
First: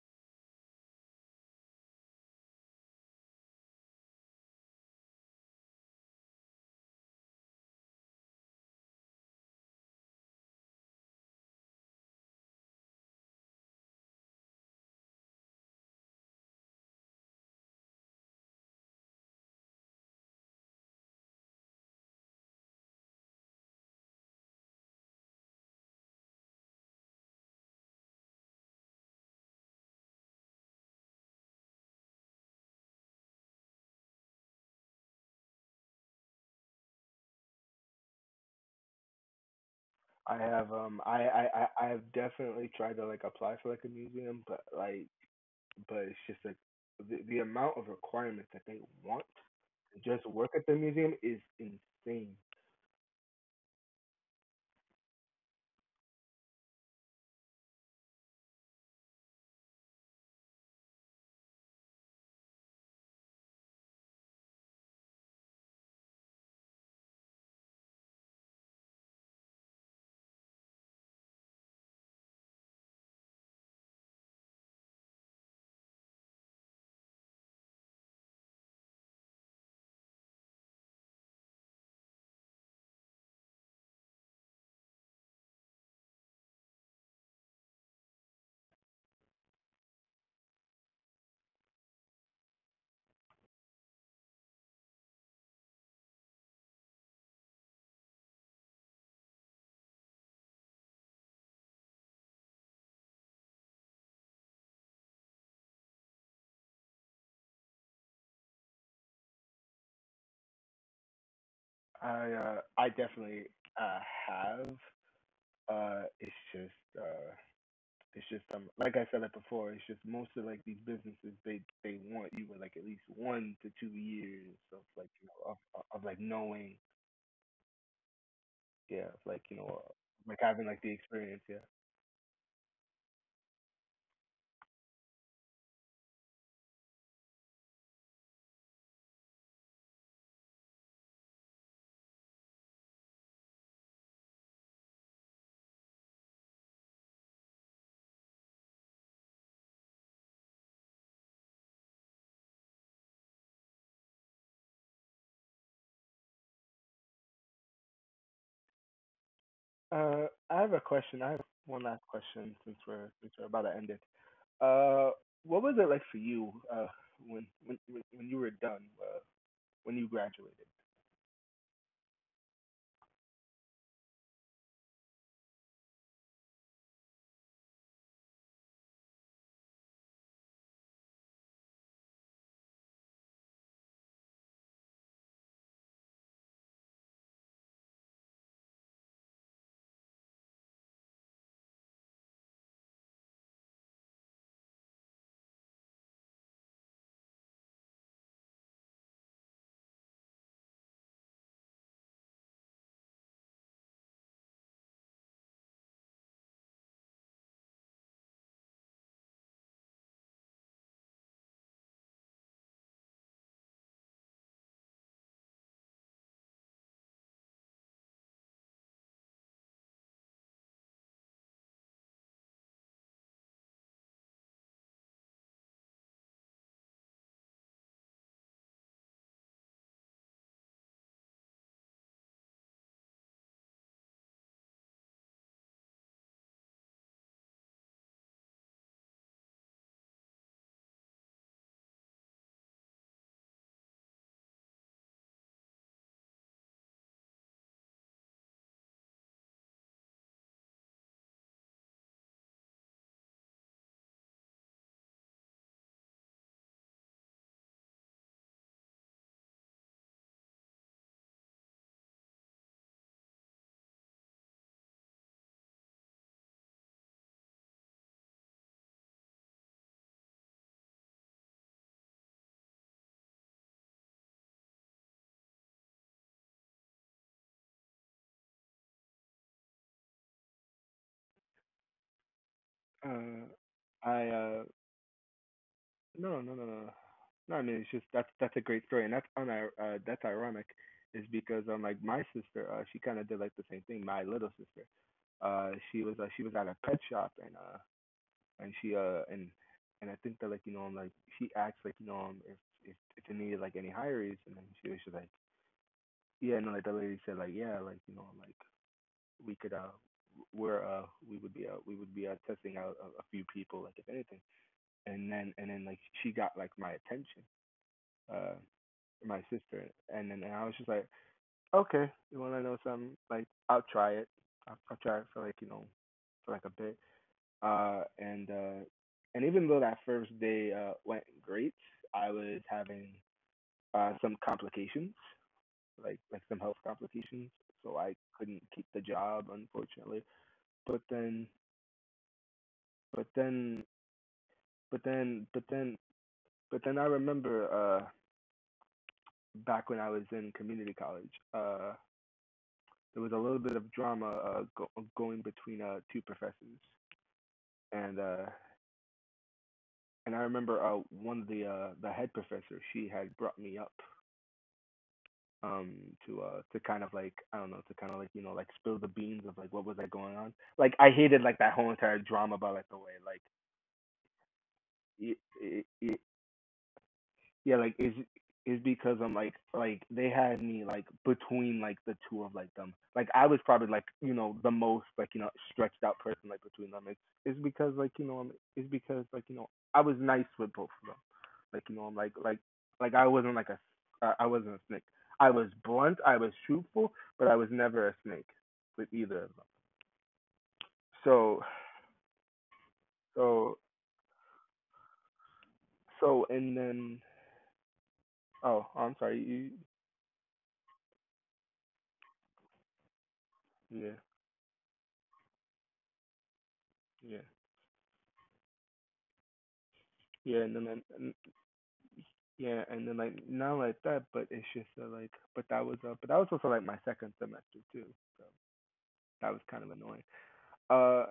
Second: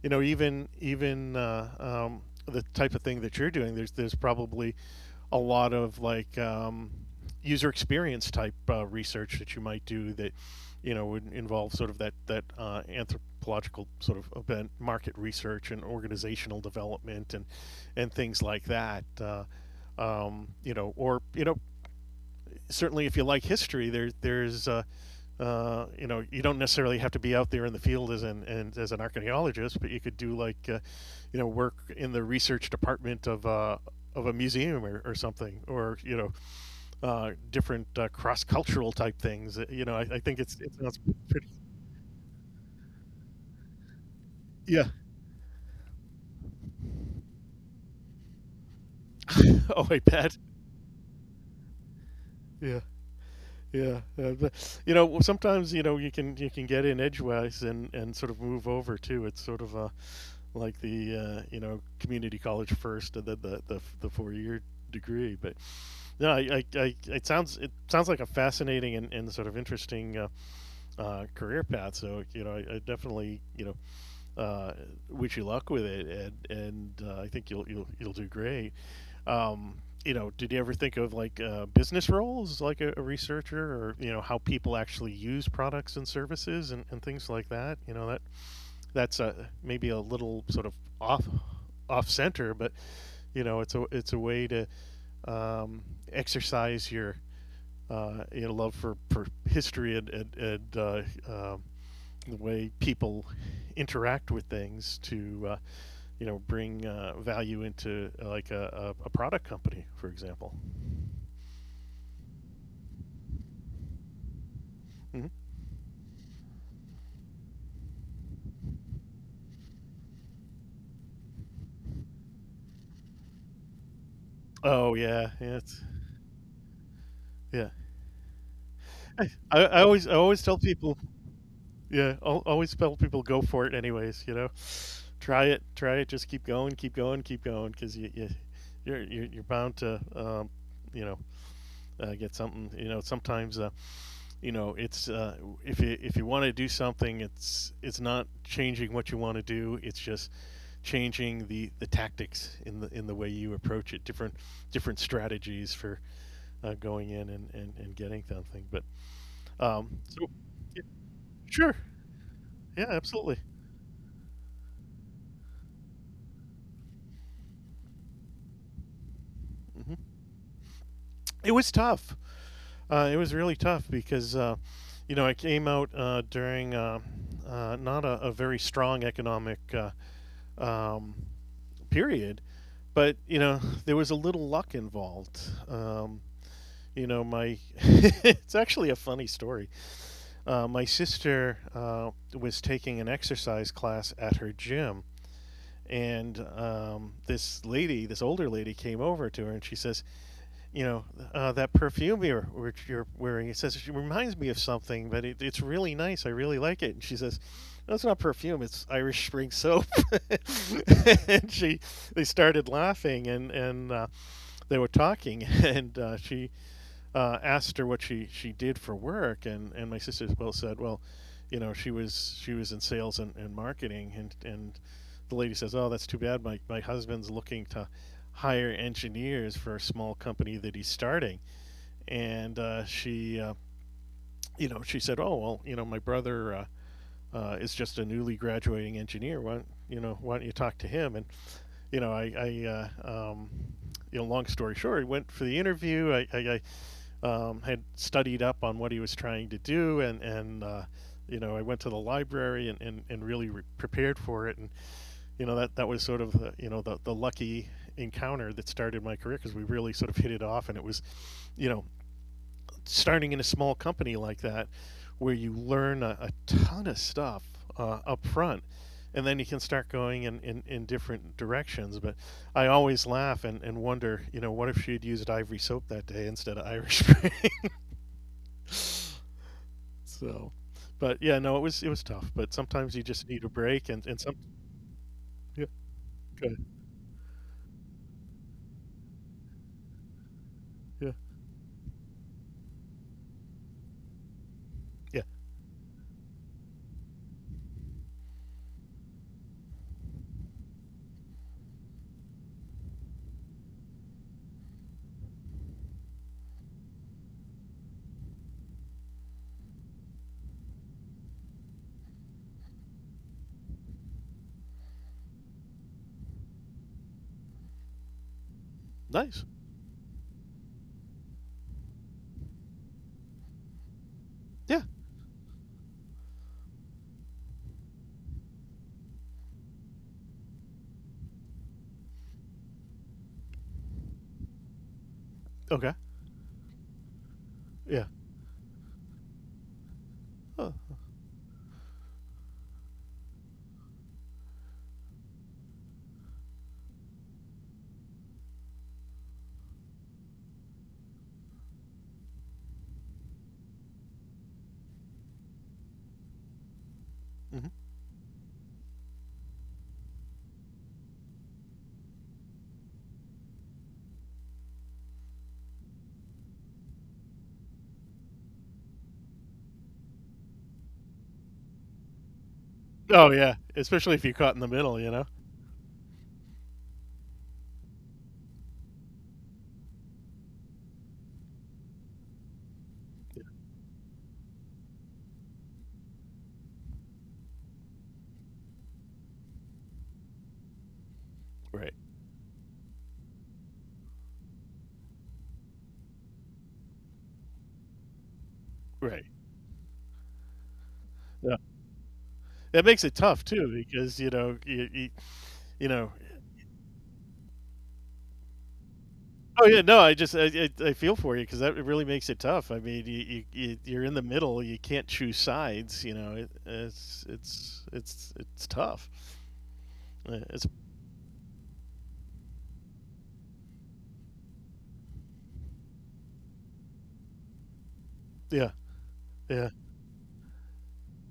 A: you know, even even the type of thing that you're doing, there's probably a lot of like user experience type research that you might do that you know would involve sort of that that anthropological sort of event market research and organizational development and things like that or you know certainly if you like history there's you know, you don't necessarily have to be out there in the field as an and as an archaeologist, but you could do like, you know, work in the research department of a museum or something, or you know, different cross cultural type things. You know, I
B: I
A: think it
B: have
A: sounds pretty.
B: I've definitely tried to like apply for like a museum, but
A: Yeah.
B: like but it's just like the amount of requirements that they want
A: Oh, I
B: to just
A: bet.
B: work at the museum is insane.
A: Yeah. Yeah, but, you know, sometimes you know you can get in edgewise and sort of move over too. It's sort of like the you know community college first and then the 4-year degree. But no, it sounds like a fascinating and sort of interesting career path. So you know, I definitely you know uh, wish you luck with it, and I think you'll do great. Um, you know, did you ever think of like business roles, like a researcher, or you know how people actually use products and services and things like that? You know, that's maybe a little sort of off off center, but you know it's a way to um, exercise your love for history and um the way people interact with things to you know bring value into like a product company, for example.
B: I definitely uh have
A: Hmm.
B: it's just It's just, like I said it before. It's just most of like these businesses they want you with like at least 1 to 2 years of
A: Oh
B: like you
A: yeah,
B: know
A: yeah, it's,
B: of like knowing
A: yeah.
B: yeah of, like you know
A: I
B: like
A: always tell
B: having like the
A: people.
B: experience yeah.
A: Yeah, I'll always tell people go for it anyways. You know. Try it, try it. Just keep going, keep going, keep going, because you're bound to you know get something. You know sometimes it's if you want to do something, it's not changing what you want to do. It's just changing the tactics in the way you approach it. Different strategies for going in and getting something. But so
B: I have a question. I have
A: sure.
B: one last question
A: Yeah,
B: since
A: absolutely.
B: we're about to end it. Uh, what was it like for you when you were done when you
A: Hmm.
B: graduated?
A: It was tough. It was really tough because, you know, I came out during not a very strong economic um, period, but you know, there was a little luck involved. Um, you know, my it's actually a funny story. My sister was taking an exercise class at her gym. And this lady, this older lady, came over to her and she says, you know, that perfume which you're wearing. He says, she reminds me of something, but it's really nice. I really like it. And she says, no, it's not perfume. It's Irish Spring soap. and she, they started laughing and they were talking. And she asked her what she did for work, and my sister said, well, you know, she was in sales and marketing, and the lady says, oh, that's too bad. My husband's looking to hire engineers for a small company that he's starting, and she she said, oh well, you know, my brother is just a newly graduating engineer. Why, you know, why don't you talk to him? And you know, I you know, long story short, I went for the interview. I had studied up on what he was trying to do, and you know I went to the library and really prepared for it, and you know that was sort of the, you know the lucky encounter that started my career because we really sort of hit it off, and it was, you know, starting in a small company like that, where you learn a ton of stuff up front and then you can start going in different directions. But I always laugh and wonder, you know, what if she had used ivory soap that day instead of Irish spring? So, but yeah, no, it was tough. But sometimes you just need
B: Uh,
A: a break, and
B: I
A: some yeah,
B: No, no,
A: good.
B: no, no. No, no, I mean it's just that's a great story, and that's unir that's ironic,
A: Yeah,
B: is because like my sister she kind of did like the same thing. My little sister,
A: yeah.
B: she was at a pet shop and she and I think that like you know, like she asked like you know if they needed like any hires and then she was just like yeah no like the lady said like yeah like you know like we could uh we're uh we would be testing out a few people like if anything and then like she got like my attention uh my
A: Nice.
B: sister, and then and I was just like, okay, you want to know something? Like, I'll try it.
A: Yeah,
B: I'll try it for like you know for like a bit. Uh, and uh, and even though that first day went great, I was having some complications,
A: okay.
B: like some health complications, so
A: Yeah,
B: I couldn't keep the job unfortunately.
A: oh.
B: But then, but then, but then, but then, but then I remember uh back when I was in community college, there was a little bit of drama going between two professors,
A: Hmm.
B: and uh, and I remember one of the head professor she had brought me up um to kind of like I don't know to kind of like you know like spill the beans of like what was that going on. Like I hated like that whole entire drama, by like the way
A: Oh
B: like
A: yeah, especially if you're caught in the middle, you know.
B: it, it, it, yeah, is because I'm like they had me like between like the two of like them. Like I was probably like you know the most like you know stretched out person like between them. It's because like you know I'm it's because like you know I was nice with both of them. Like
A: Right,
B: you know I'm like I wasn't like a I wasn't a snake. I was blunt. I was truthful, but I was never a snake with
A: right.
B: either of them.
A: Yeah,
B: So
A: that makes it tough too
B: so
A: because you know you know.
B: and then oh I'm sorry
A: Oh
B: you
A: yeah, no, I just I feel for you because that really makes it tough. I mean, you're in
B: yeah
A: the middle, you can't choose sides. You know, it, it's
B: yeah
A: it's it's it's tough.
B: yeah
A: It's.
B: Yeah, and then like not like that, but it's just like, but that was also like my second semester too, so
A: Yeah,
B: that was
A: yeah,
B: kind of annoying. Uh,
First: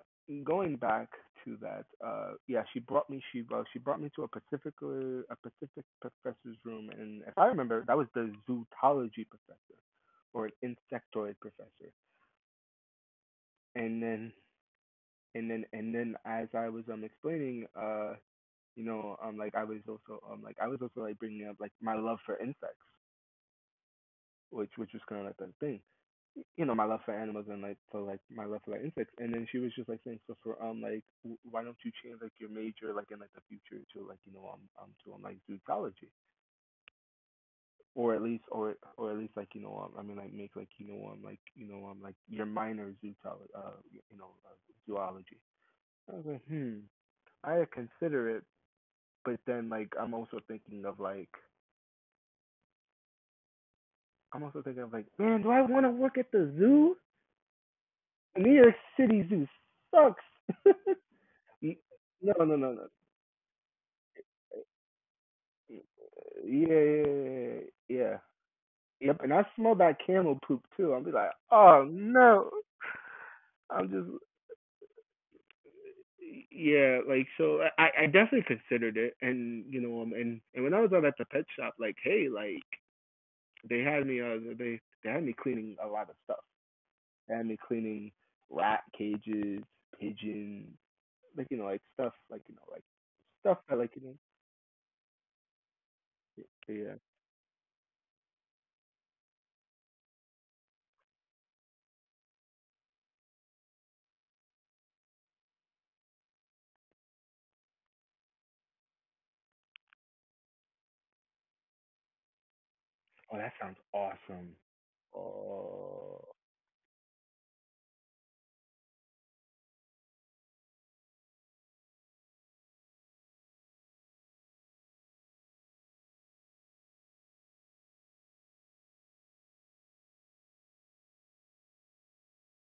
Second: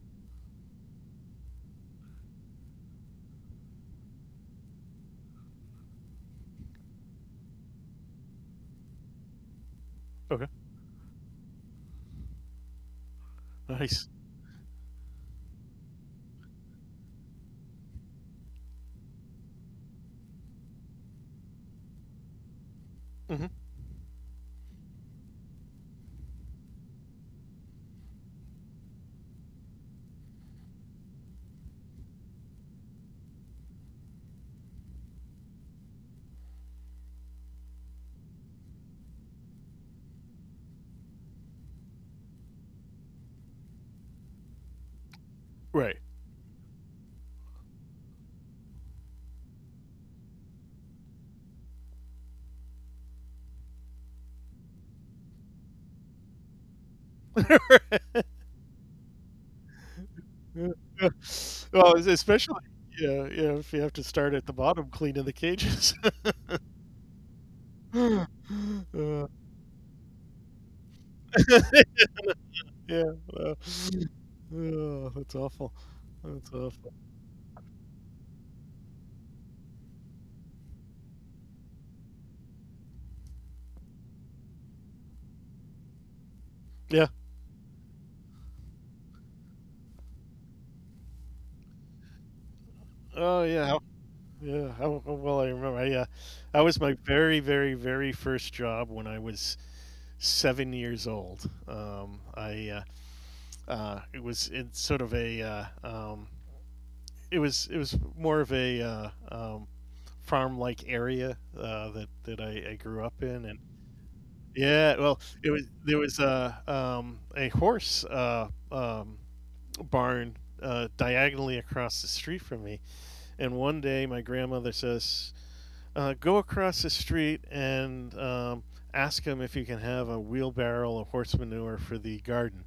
B: going back to that, yeah, she brought me to a particular a Pacific professor's room, and if I remember, that was the zootology professor or
A: okay.
B: an insectoid professor, and
A: Nice.
B: then and then as I was explaining, you know, like I was also like I was also like bringing up like my love for insects
A: Mm-hmm.
B: which was kind of like that thing. You know my love for animals and like for like my love for like insects and then she was just like saying so for like why don't you change like your major like in like the future to like you know to like zoology or at least or at least like you know, I mean like make like you know like you know like your minor zootology you know zoology
A: Right.
B: I was like hmm I consider it but then like I'm also thinking of like man do I want to work at the zoo New York City Zoo sucks.
A: Yeah.
B: N-
A: Well,
B: no, no,
A: especially
B: no, no,
A: yeah, yeah, if you have to start at the bottom cleaning the
B: Yeah,
A: cages.
B: yeah, yeah, yeah, yeah.
A: Uh,
B: Yep, and I smell that camel poop too. I'll be like, oh no.
A: yeah, well,
B: I'm just,
A: oh, that's awful. That's awful.
B: yeah, like so. I definitely considered it, and you know, and when I was out at the pet shop, like, hey, like they had me cleaning a lot of stuff.
A: Yeah.
B: They had me cleaning rat cages, pigeons, like you know, like stuff, like you know, like
A: Oh,
B: stuff
A: yeah.
B: that, like you know,
A: Yeah. How well I remember.
B: yeah.
A: That was my
B: Yeah.
A: very, very, very first job when I was 7 years old. I uh, it was it's sort of a uh, um, it was more of a farm like area that I grew up
B: Oh,
A: in,
B: that
A: and
B: sounds awesome.
A: yeah, well, it was there was
B: Oh.
A: a horse barn diagonally across the street from me, and one day my grandmother says, "Go across the street and ask him if you can have a wheelbarrow of horse manure for the garden."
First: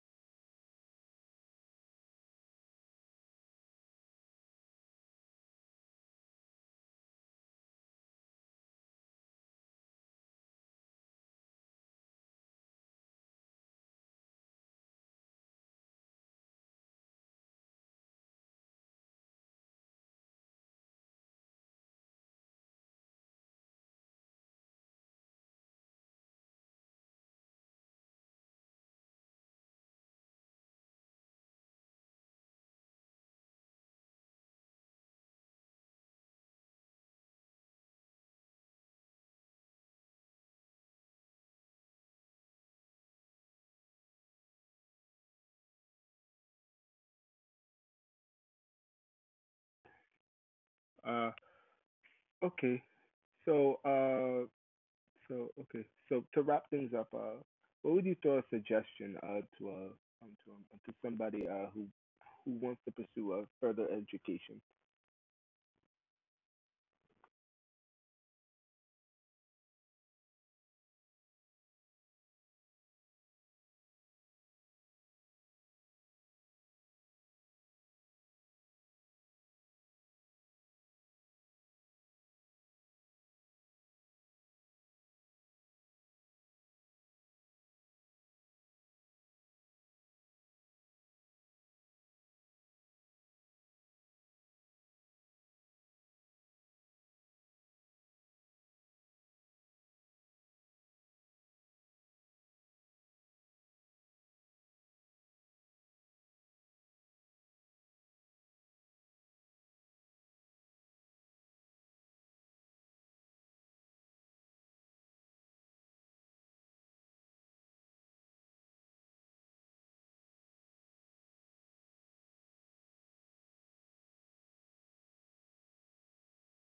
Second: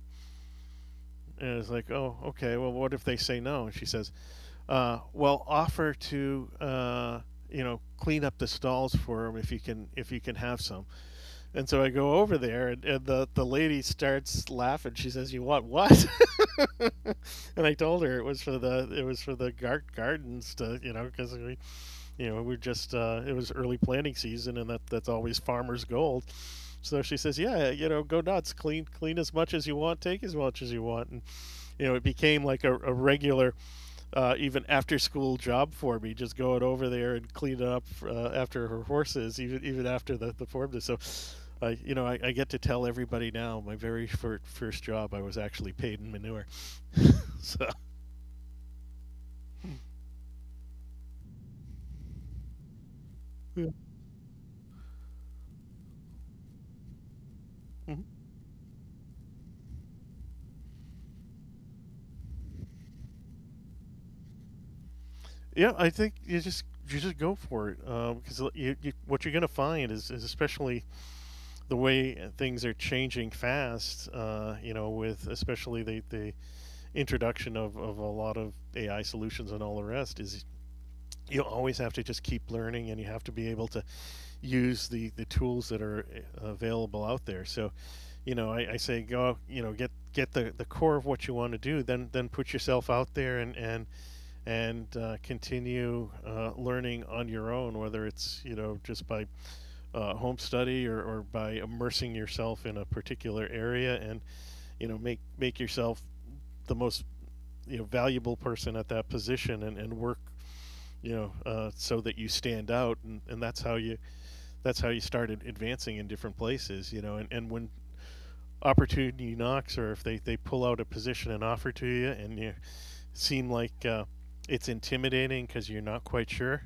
A: And I was like, "Oh, okay. Well, what if they say no?" And she says, well, offer to you know clean up the stalls for them if you can have some. And so I go over there, and the lady starts laughing. She says, "You want what?" And I told her it was for the gardens to you know because we you know we are just it was early planting season, and that's always farmers' gold. So she says, "Yeah, you know, go nuts, clean, clean as much as you want, take as much as you want." And you know, it became like a regular even after school job for me, just going over there and cleaning up after her horses, even after the form. So, I you know I get to tell everybody now my very first job I was actually paid in manure. So
B: uh, Okay.
A: yeah.
B: So, uh, so okay. So to wrap things up, what would you
A: Mhm.
B: throw a suggestion to somebody who wants to pursue a further education?
A: Yeah, I think you just go for it because what you're going to find is especially the way things are changing fast. You know, with especially the introduction of a lot of AI solutions and all the rest is you always have to just keep learning, and you have to be able to use the tools that are available out there. So you know, I say go, you know, get the core of what you want to do, then put yourself out there, and continue learning on your own, whether it's, you know, just by home study, or by immersing yourself in a particular area. And, you know, make yourself the most, you know, valuable person at that position, and work, so that you stand out, and that's how you, that's how you start advancing in different places, you know. And when opportunity knocks, or if they pull out a position and offer to you, and you seem like it's intimidating because you're not quite sure,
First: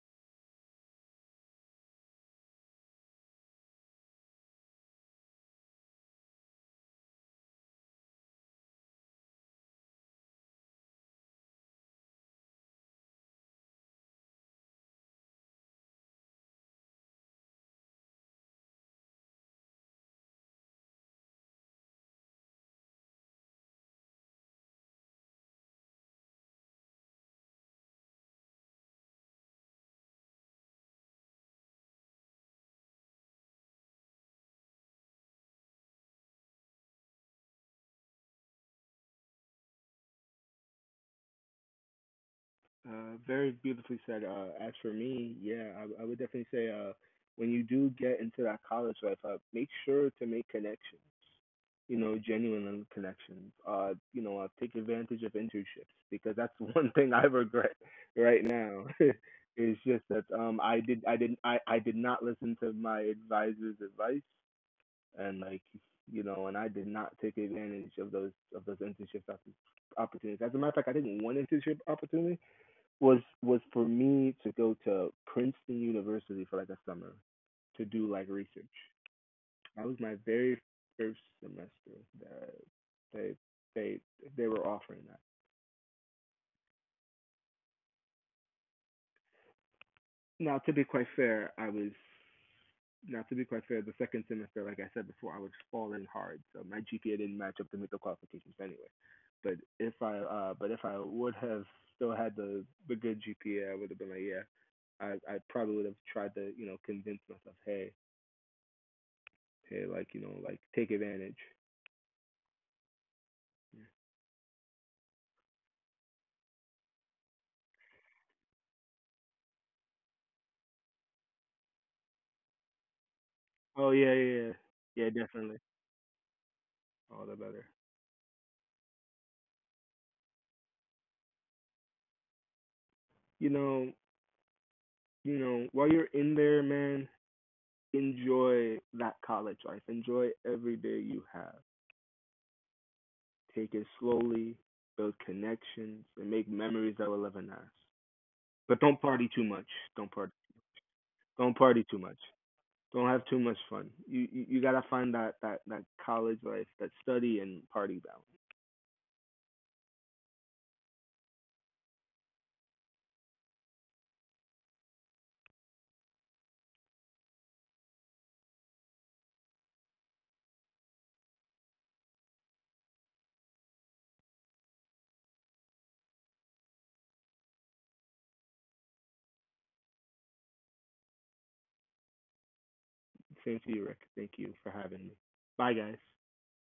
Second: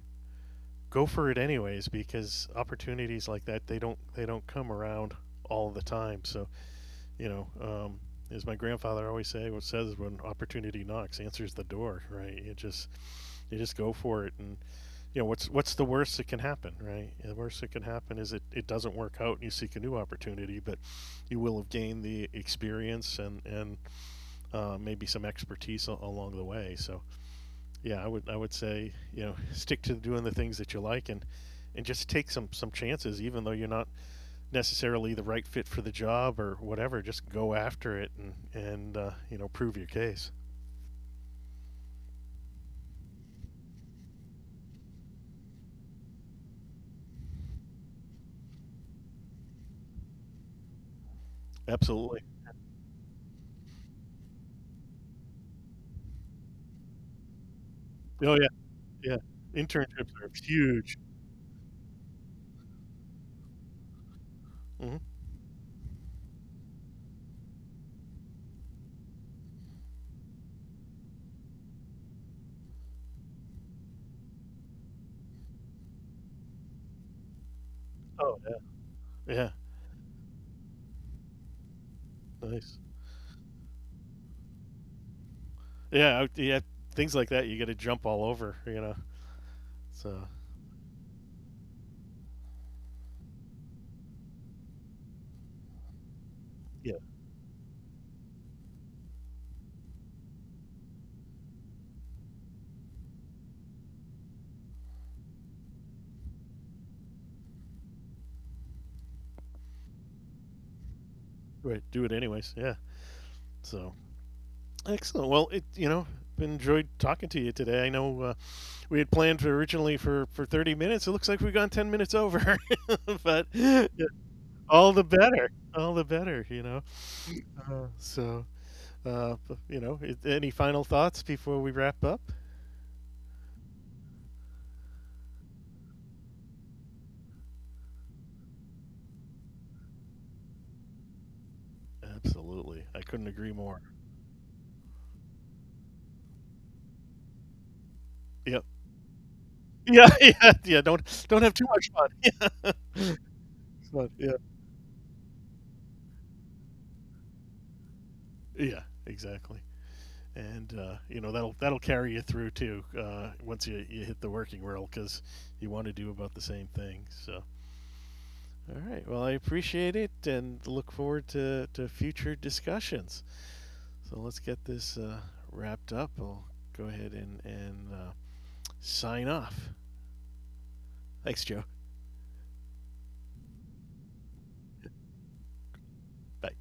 A: go for it anyways, because opportunities like that, they don't come around all the time. So, you know, um, as my grandfather always says, when opportunity knocks, answers the door, right? It just, you just go for it. And, you know, what's the worst that can happen? Right, the worst that can happen is it doesn't work out and you seek a new opportunity, but you will have gained the experience, and maybe some expertise along the way. So yeah, I would say, you know, stick to doing the things that you like. And just take some chances, even though you're not necessarily the right fit for the job or whatever, just go after it. And you know, prove your case.
B: Very beautifully said. As for me, yeah, I would definitely say when you do get into that college life, make sure to make connections. You know,
A: Absolutely.
B: genuine connections. Take advantage of internships because that's one thing I regret
A: Oh
B: right
A: yeah,
B: now.
A: yeah,
B: is just
A: internships
B: that
A: are
B: I
A: huge.
B: did, I didn't, I did not listen to my advisor's advice,
A: Hmm.
B: and like, you know, and I did not take advantage of those internships opportunities. As a matter of fact, I didn't want internship opportunities was for me to go to Princeton University for like a summer to do like
A: Oh
B: research.
A: yeah, yeah.
B: That was my very first semester that
A: Nice.
B: they they they were offering that.
A: Yeah, yeah, things like that you got to jump all over, you know. So
B: Now to be quite fair, I was now to be quite fair, the second semester, like I said before, I was falling hard, so my
A: yeah.
B: GPA didn't match up to meet the qualifications anyway. But if I would have still had the good GPA, I would have been like, yeah, I probably would have tried to you know convince myself, hey, Yeah, like, you know, like take advantage.
A: Right, do it anyways. Yeah.
B: Yeah.
A: So, excellent. Well, it, you know, enjoyed talking to you today. I know, we had planned for originally for 30 minutes. It looks like we've gone 10 minutes over, but yeah,
B: Oh yeah, yeah, yeah, Yeah, definitely.
A: all the better, you know.
B: All the better.
A: So uh, you know, any final thoughts before we wrap up?
B: You know, you know, while you're in there, man, enjoy that college life. Enjoy every day you have.
A: Absolutely, I couldn't agree
B: Take
A: more.
B: it slowly, build connections, and make memories that will live in us.
A: Yep.
B: But don't party too much.
A: Yeah,
B: Don't party.
A: yeah, yeah. Don't have
B: Don't
A: too
B: party
A: much
B: too much.
A: fun.
B: Don't have too much fun.
A: But, yeah.
B: You gotta find that, that college life, that study and party balance.
A: Yeah, exactly. And you know, that'll carry you through too, once you hit the working world, because you want to do about the same thing. So, all right, well, I appreciate it and look forward to future discussions. So let's get this wrapped up. I'll go ahead and sign off. Thanks, Joe.
B: Same to you, Rick. Thank you for having me. Bye, guys.
A: Bye.